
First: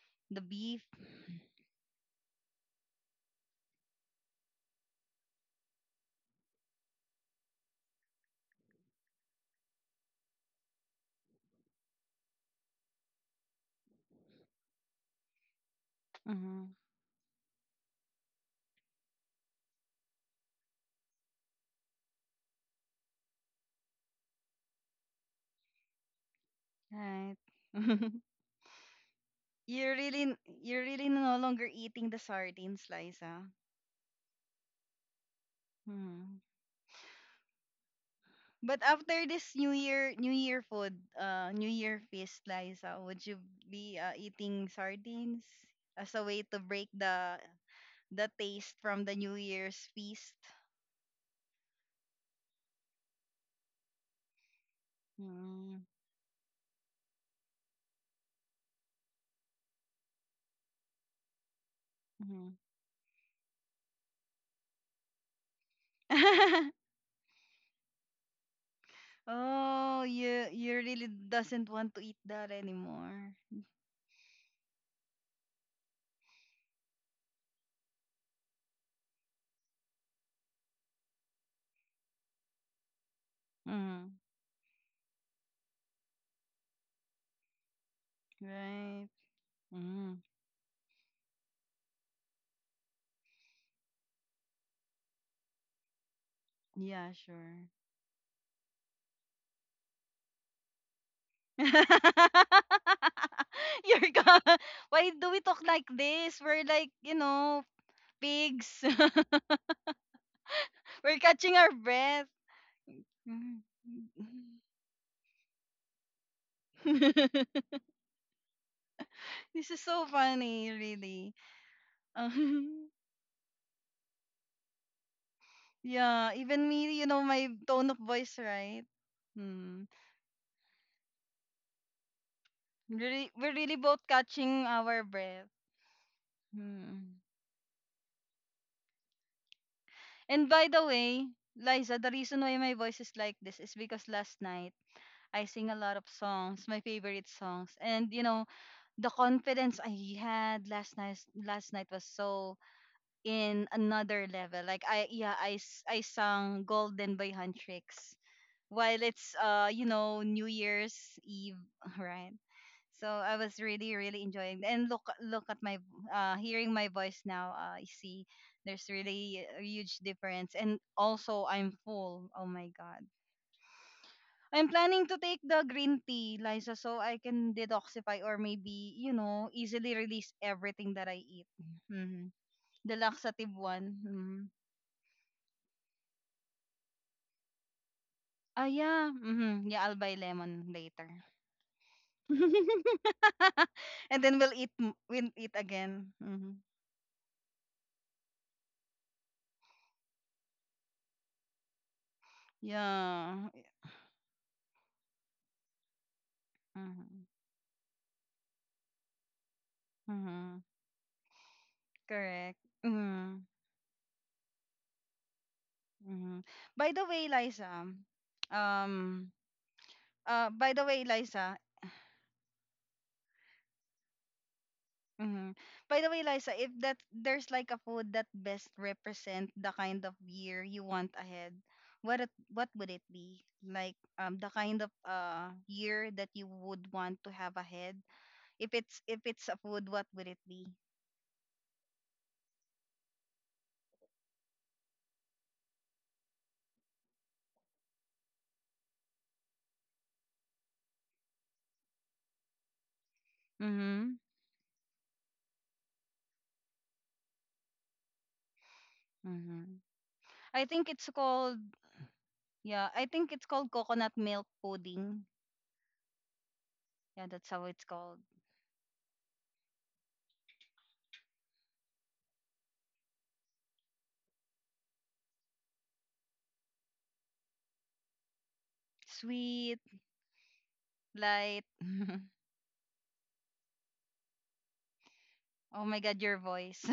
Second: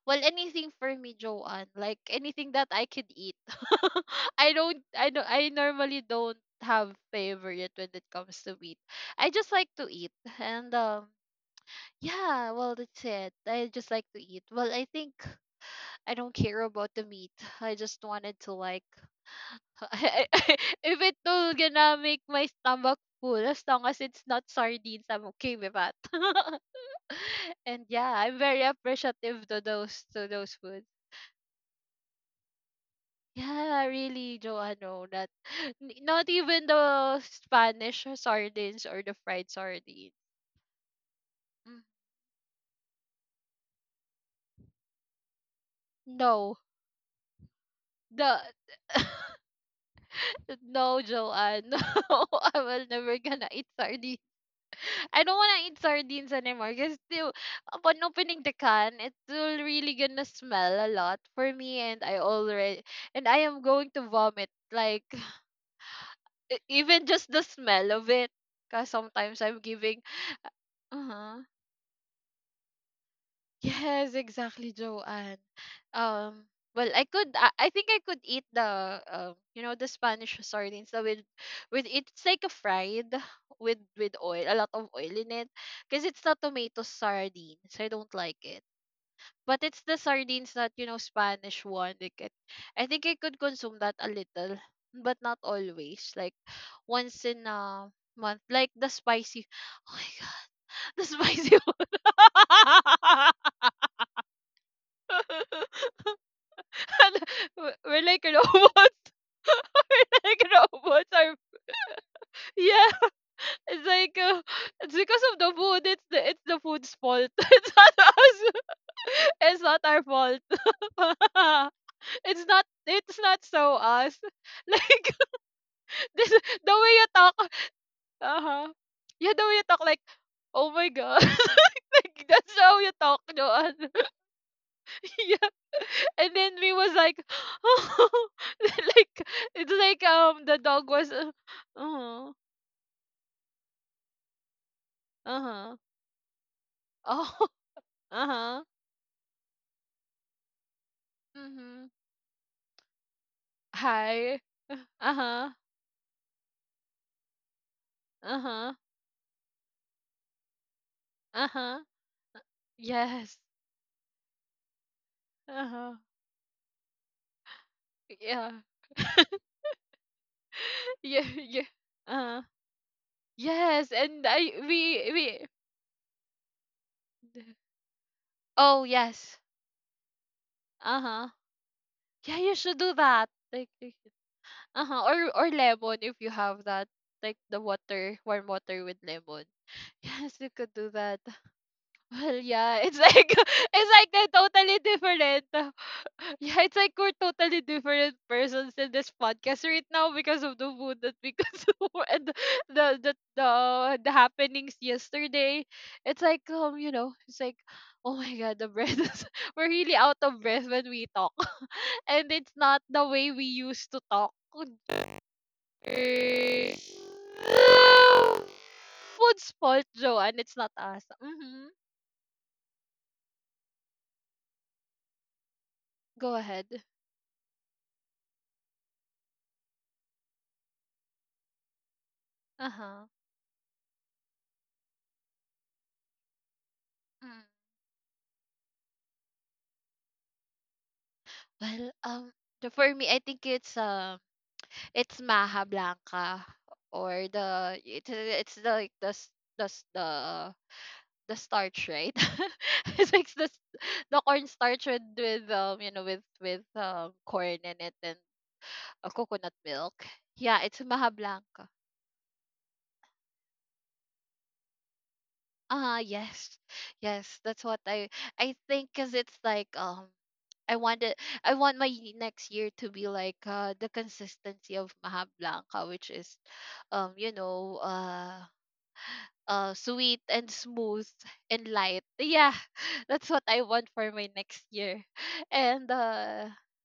Well,
the
anything
beef?
for me, Joanne. Like anything that I could eat. [laughs] I normally don't have favorite when it comes to meat. I just like to eat. And yeah, well, that's it. I just like to eat. Well, I think I don't
Mm-hmm.
care about the meat. I just wanted to like, [laughs] I, I, if it gonna make my stomach full, as long as it's not sardines, I'm okay with that. [laughs]
Right.
And yeah,
[laughs]
I'm very appreciative to those
You're
foods.
really no longer eating the sardines, Liza.
Yeah, really, Joanno. That [laughs] not
Hmm.
even the Spanish
But
sardines or the
after
fried
this
sardines.
New Year food, New
Mm,
Year feast, Liza, would you be eating sardines as a way to
no,
break the
the
taste from
[laughs]
the New Year's feast.
no, Joanne. [laughs] No, I will never gonna eat sardine. [laughs] I don't wanna
Mm-hmm.
eat sardines anymore because still upon opening the can, it's still really gonna smell a lot for me, and I already and I am going to vomit like [sighs]
[laughs]
even just the smell of it. Cause sometimes I'm
Oh,
giving
you really
uh-huh.
doesn't want to eat that anymore.
Yes, exactly, Joanne. Um, well, I could. I think I could eat the, you know, the Spanish sardines. So with it's like a fried with
Mm,
oil, a lot of oil in it, because it's not tomato sardines. I don't like it.
right.
But it's the
Mm,
sardines that you know Spanish one. Like it, I think I could consume that a little, but not always. Like
yeah,
once in
sure.
a month, like the spicy. Oh my god, [laughs] the spicy one.
[laughs] You're
[laughs]
gone. Why do we talk
[laughs]
like this? We're like, you
And
know,
we're like
pigs.
robots. [laughs] We're like
[laughs]
robots.
We're
Are
catching our breath.
yeah.
[laughs]
It's like it's because of the food. It's the food's fault. [laughs] It's not us. [laughs] It's
This is
not our
so
fault.
funny, really. [laughs]
[laughs] It's not.
Um,
It's not so us. [laughs] Like [laughs] this,
yeah, even
the way
me, you
you
know,
talk.
my tone of voice,
Uh huh.
right?
Yeah, the way you talk.
Hmm.
Like oh my god. [laughs] Like that's how you talk,
Really, we're really
Joanne.
both
[laughs]
catching our breath.
Yeah. And then we was
Hmm.
like, [laughs] oh, [laughs] like it's like
And
the
by the
dog was
way, Liza, the
huh
reason why my voice is like this is because last night
uh
I sing a
huh
lot of songs, my favorite
oh
songs. And
[laughs]
you
uh
know,
huh
the confidence I had last night
mhm
was so in another
hi
level. Like
[laughs]
I
uh
yeah,
huh
I sang Golden by Huntrix
uh huh
while it's you know New Year's
uh
Eve,
huh
[laughs] right? So I
yes
was really, really enjoying. And look, look at
uh
my,
huh
hearing my voice now. I see
yeah
there's
[laughs]
really a huge difference. And
yeah
also,
yeah
I'm full.
uh
Oh my god.
yes and I
I'm planning to take
we
the green tea, Liza, so I can detoxify or
oh
maybe, you
yes
know, easily release everything
uh
that I
huh
eat. Hmm.
yeah you should do
The
that
laxative
like
one.
like-
Hmm.
uh huh or lemon if you have that like the water warm
Ah,
water with
yeah.
lemon.
Hmm. Yeah, I'll buy
Yes, we
lemon
could do
later.
that. [laughs] Well, yeah, it's like
[laughs]
[laughs] it's like
And
they're
then we'll eat,
totally
we'll
different.
eat
[laughs]
again. Hmm.
Yeah, it's like we're totally different persons in this podcast right now because of the food that we consume [laughs] and the
Yeah.
the, happenings yesterday. It's like you know,
Hmm.
it's like oh my god, the breath is, [laughs] we're really out of
Mm-hmm.
breath when we talk, [laughs] and it's
Correct.
not the way
Mm-hmm.
we used to talk.
Mm-hmm. By the way,
[laughs]
Liza, um,
Food's fault, Joanne. It's
by
not
the way,
us.
Liza,
Mhm.
mm-hmm. By the way,
Go
Liza,
ahead.
if that there's like a food that best represent the kind of year you want ahead, what would it
Uh-huh.
be? Like the kind of year that you would want to
Mm.
have ahead. If it's a food, what would it be?
Well, for me, I think it's Maha Blanca or the it's the, like the s- the s- the starch, right? [laughs] It's like
Mm-hmm.
the corn starch with you know with corn in it and coconut
Mm-hmm.
milk.
I
Yeah,
think
it's
it's
Maha
called,
Blanca.
yeah. I think it's called coconut milk pudding.
Ah, yes,
Yeah,
yes,
that's how
that's
it's
what
called.
I think, cause it's like I want it, I want my next year to be like the consistency of Maha Blanca, which is, um, you know, uh,
Sweet,
sweet and smooth
light.
and light.
[laughs]
Yeah, [laughs] that's what I want for my next year. [laughs]
Oh
And
my god, your voice.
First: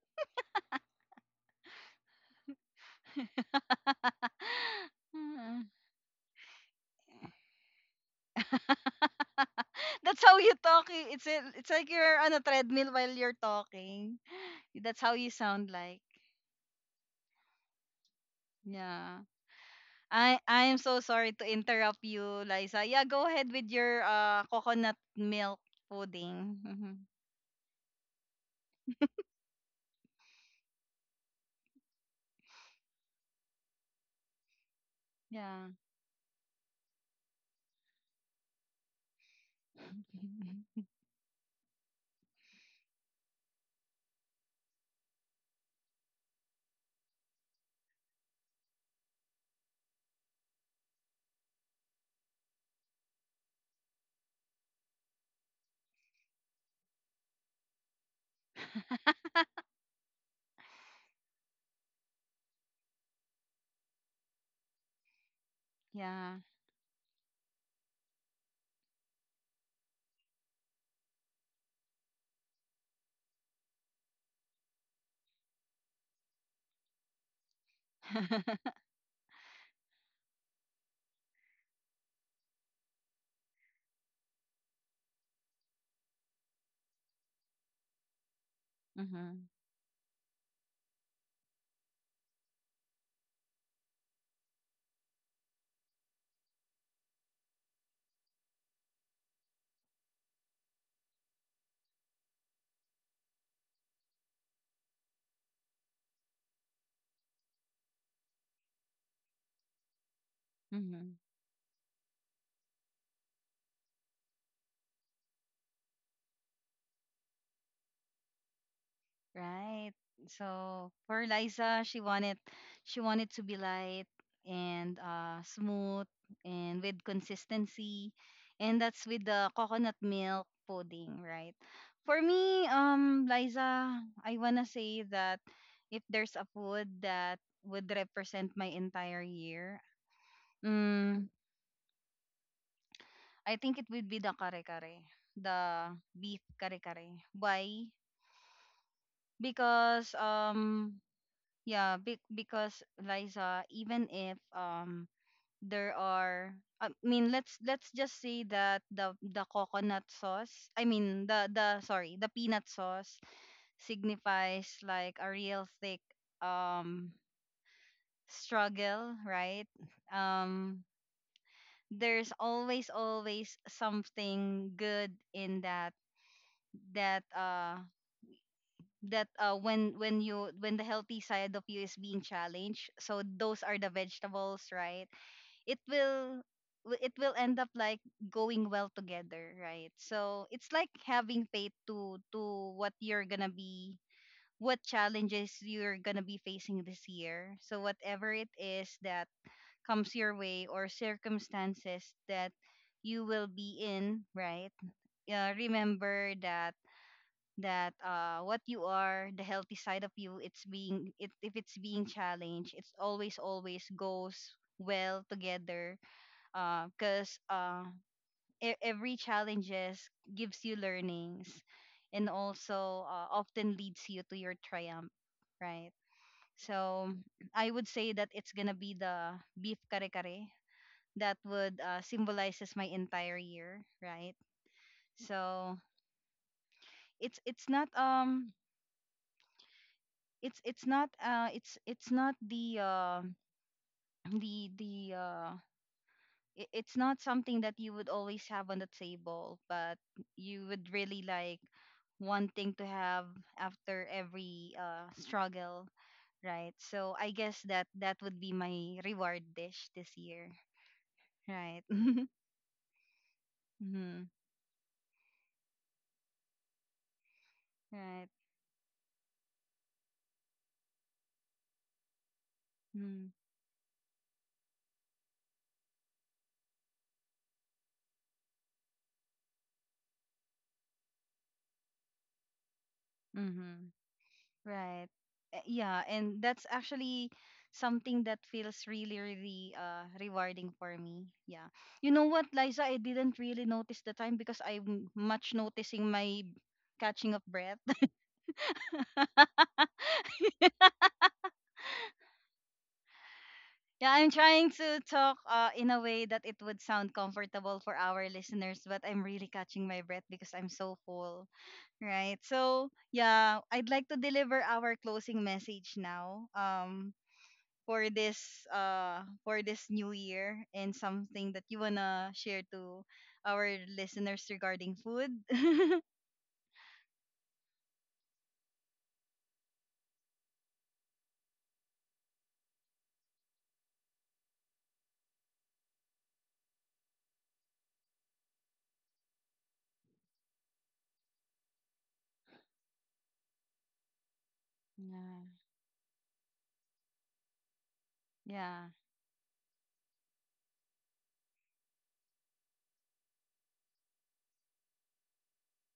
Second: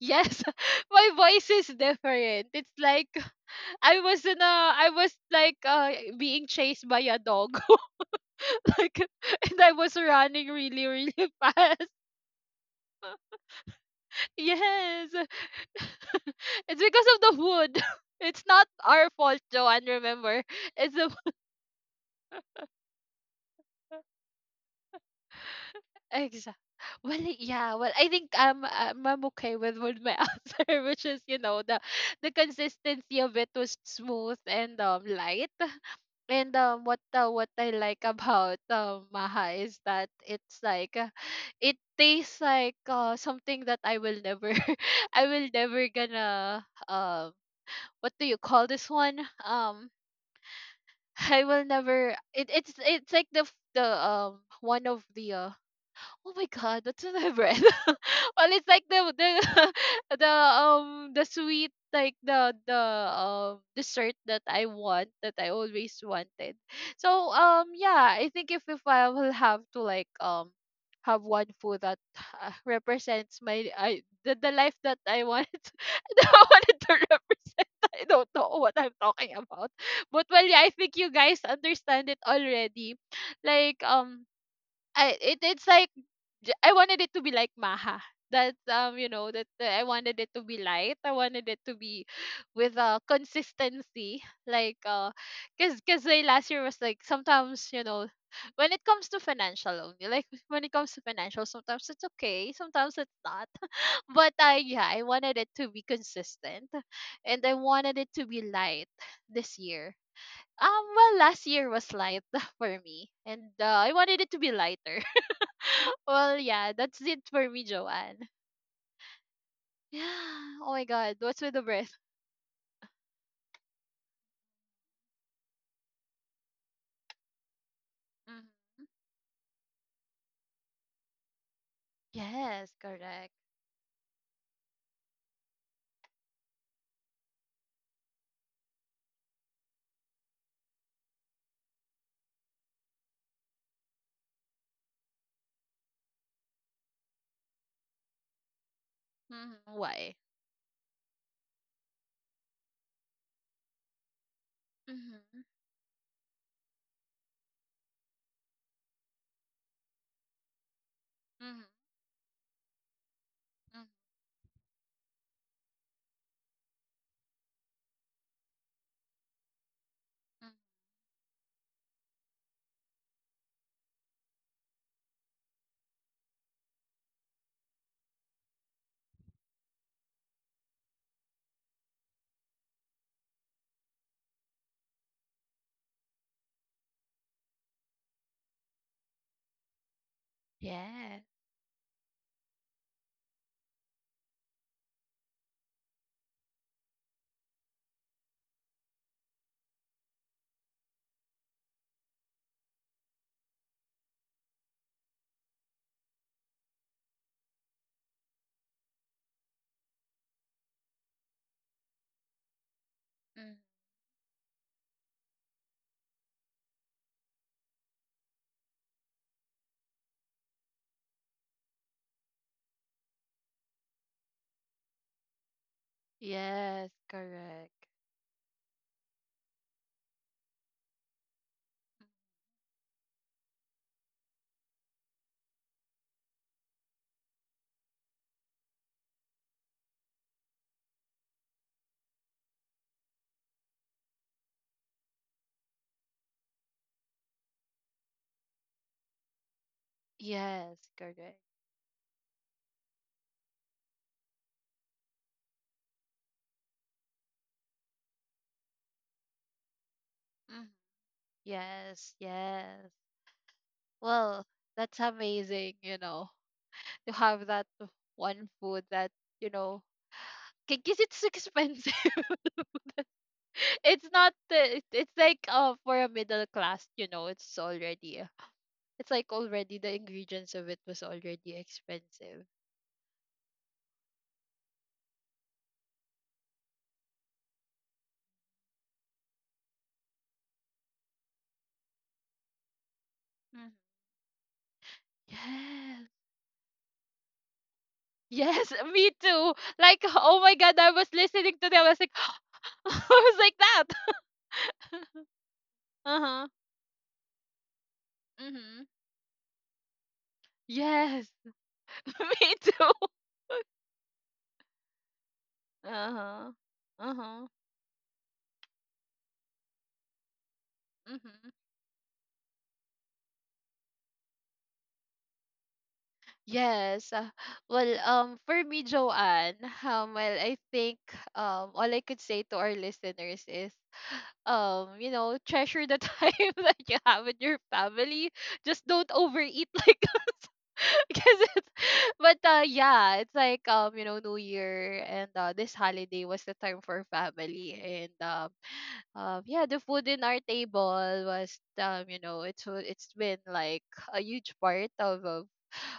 yes, [laughs] my voice is different. It's like [laughs]
[laughs]
I was like
Mm.
being chased by a dog, [laughs] like,
[laughs]
and I was
That's how
running
you
really,
talk.
really
Eh. It's
[laughs]
a, it's
fast.
like you're on a treadmill while you're
[laughs]
talking. That's
Yes.
how you sound like.
[laughs] It's because of the wood. [laughs] It's not our
Yeah.
fault, Joanne.
I
Remember,
I am
it's
so
the
sorry to interrupt you, Liza. Yeah, go ahead with your
[laughs]
coconut milk pudding.
exact.
Mhm.
Well, yeah. Well, I think I'm okay with my [laughs] answer, which is you know the consistency of it was smooth and light.
Yeah.
And what I like about Maha is that it's
[laughs]
like it tastes like something that I will never [laughs] I will never gonna what do you call this one? I will never. It's like the f- the one of the oh my god, that's in my bread. [laughs] Well, it's like the [laughs] the sweet like the dessert that I want that I always
Yeah.
wanted. So yeah, I think if I will have to like have one food that represents the life that I wanted to, [laughs] that I wanted to represent. [laughs] I don't know
[laughs]
what I'm talking about. But well, yeah, I think you guys understand it already. Like I it, it's like J I wanted it to be like Maha. That
Hmm.
I wanted it to be light. I wanted it to be with consistency. Like cause cause like last year was like sometimes you know when it comes to financial only, like when it comes to financial, sometimes it's okay, sometimes it's not. [laughs] But I yeah, I wanted it to be consistent and I wanted it to be light this year. Well,
Hmm.
last year was light [laughs] for me, and I wanted it to be lighter. [laughs] Well, yeah, that's it for me, Joanne.
Right.
Yeah. Oh my
So
God,
for
what's with the
Liza,
breath?
she wanted to be light and smooth and with consistency,
Mhm.
and that's with the coconut milk pudding, right? For me,
Yes, correct.
Liza, I wanna say that if there's a food that would represent my entire year, mm, I think it would be the kare kare, the beef kare kare. Why?
Hmm. Why?
Because um, yeah, because Liza, even if
Hmm.
there are I mean let's just say that the coconut sauce, I mean
Hmm.
the sorry, the peanut sauce
Hmm.
signifies like a real thick um struggle, right? Um, there's always something good in that that uh that when you when the healthy side of you is being challenged, so those are the vegetables, right? It will it will end up like going well together, right? So it's like
Yes.
having faith to what you're gonna be, what challenges you're gonna be facing this year. So whatever it is that comes your way or circumstances that you will be in, right, remember that what you are the healthy side of you, it's being, it if it's being challenged, it's
Mhm.
always goes well together. Because every challenges gives you learnings, and also often leads you to your triumph, right?
Yes,
So I would
correct.
say that it's gonna be the beef kare kare that would symbolizes my entire year, right? So it's not um, it's not the the uh it's not something that you would always have on the table, but you
Yes,
would really
correct.
like wanting to have after every struggle, right? So I guess that that would be my reward dish this year,
Mhm.
right?
Yes,
[laughs]
yes.
Mm-hmm.
Well, that's amazing, you know, [laughs] to have that
Right.
one food that, you know, because it's expensive. [laughs] [laughs]
Mm-hmm.
It's not the it, it's like for a middle class you know it's already it's like already the ingredients of it was already expensive.
Mm-hmm. Right. Eh, yeah, and that's actually something that feels really, really rewarding for me. Yeah. You know what, Liza, I didn't really
Mhm.
notice the time because I'm much
Yes.
noticing my catching of breath.
Yes. [laughs] Me too, like oh my god, I was listening to them, I was like [gasps] I was like
[laughs] Yeah, I'm trying
that.
to
[laughs]
talk in a way that
Uh-huh.
it would sound comfortable for our listeners,
Mhm.
but I'm really catching my breath because I'm so
Yes.
full.
[laughs]
Right.
Me
So,
too.
yeah, I'd like to deliver our closing message now.
Uh-huh.
Um,
Uh-huh.
for this new year, and
Mhm.
something that you wanna share to our listeners regarding food? [laughs]
Yes. Well, for me, Joanne, well, I think all I could say to our listeners is, you know, treasure the [laughs] time that you have with your family. Just don't overeat, like, [laughs] because it's. But yeah, it's like you know, New Year, and
Yeah.
this holiday was the time for family, and
Yeah.
yeah, the food in our table was, you know, it's been like a huge part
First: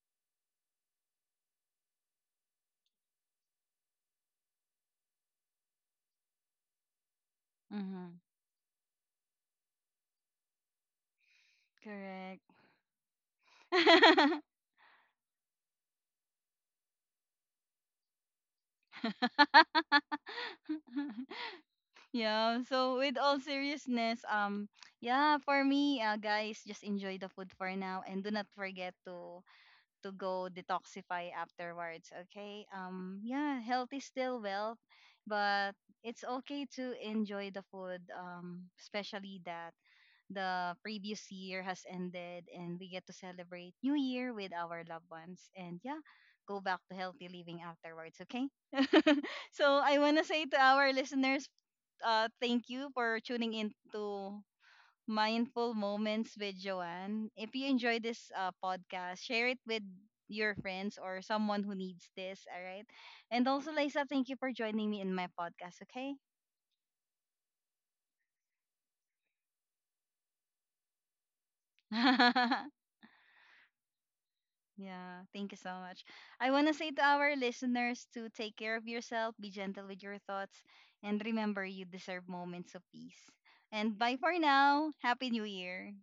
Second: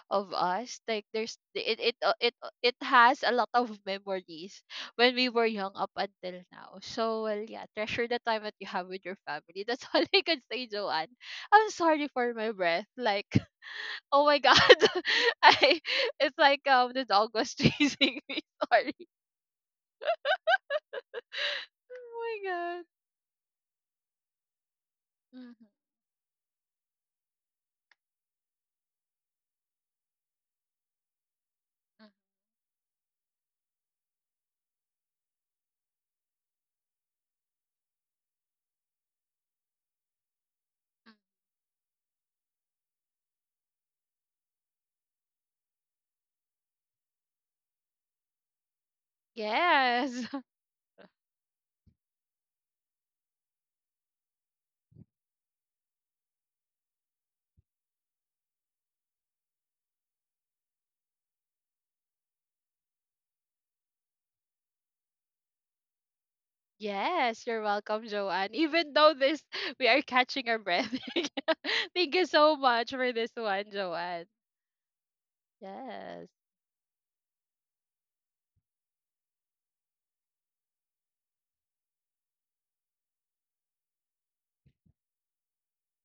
of us, like there's it has a lot of [laughs] memories when we were young up until now. So well, yeah, treasure
Mm-hmm.
the time that you have with your family. That's [laughs] all I can say, Joanne. I'm sorry for my
Correct.
breath like [laughs] oh my
[laughs]
god [laughs] I it's like the dog was [laughs] chasing me, sorry, oh my
Yeah,
god.
so with all seriousness, um, yeah, for
Mhm,
me, guys, just enjoy the food for now, and do not forget to go detoxify
mhm,
afterwards. Okay. Yeah. Health is still wealth, but it's okay to enjoy the food. Especially that the
mhm.
previous year has ended and we get to celebrate New Year with our loved ones. And yeah, go back to healthy living afterwards. Okay. So I wanna
Yes,
say to
[laughs]
our listeners, thank you for tuning in to Mindful Moments with Joanne. If you enjoy this podcast, share it with your friends or someone who needs this. All right. And also, Lisa, thank you for joining me in my podcast. Okay.
yes, you're welcome, Joanne. Even though this, we are catching our breath. [laughs]
[laughs]
Thank you so
Yeah.
much for this one, Joanne.
Thank you so much.
Yes.
I want to say to our listeners to take care of yourself, be gentle with your thoughts, and remember you deserve moments of peace. And bye for now. Happy New Year.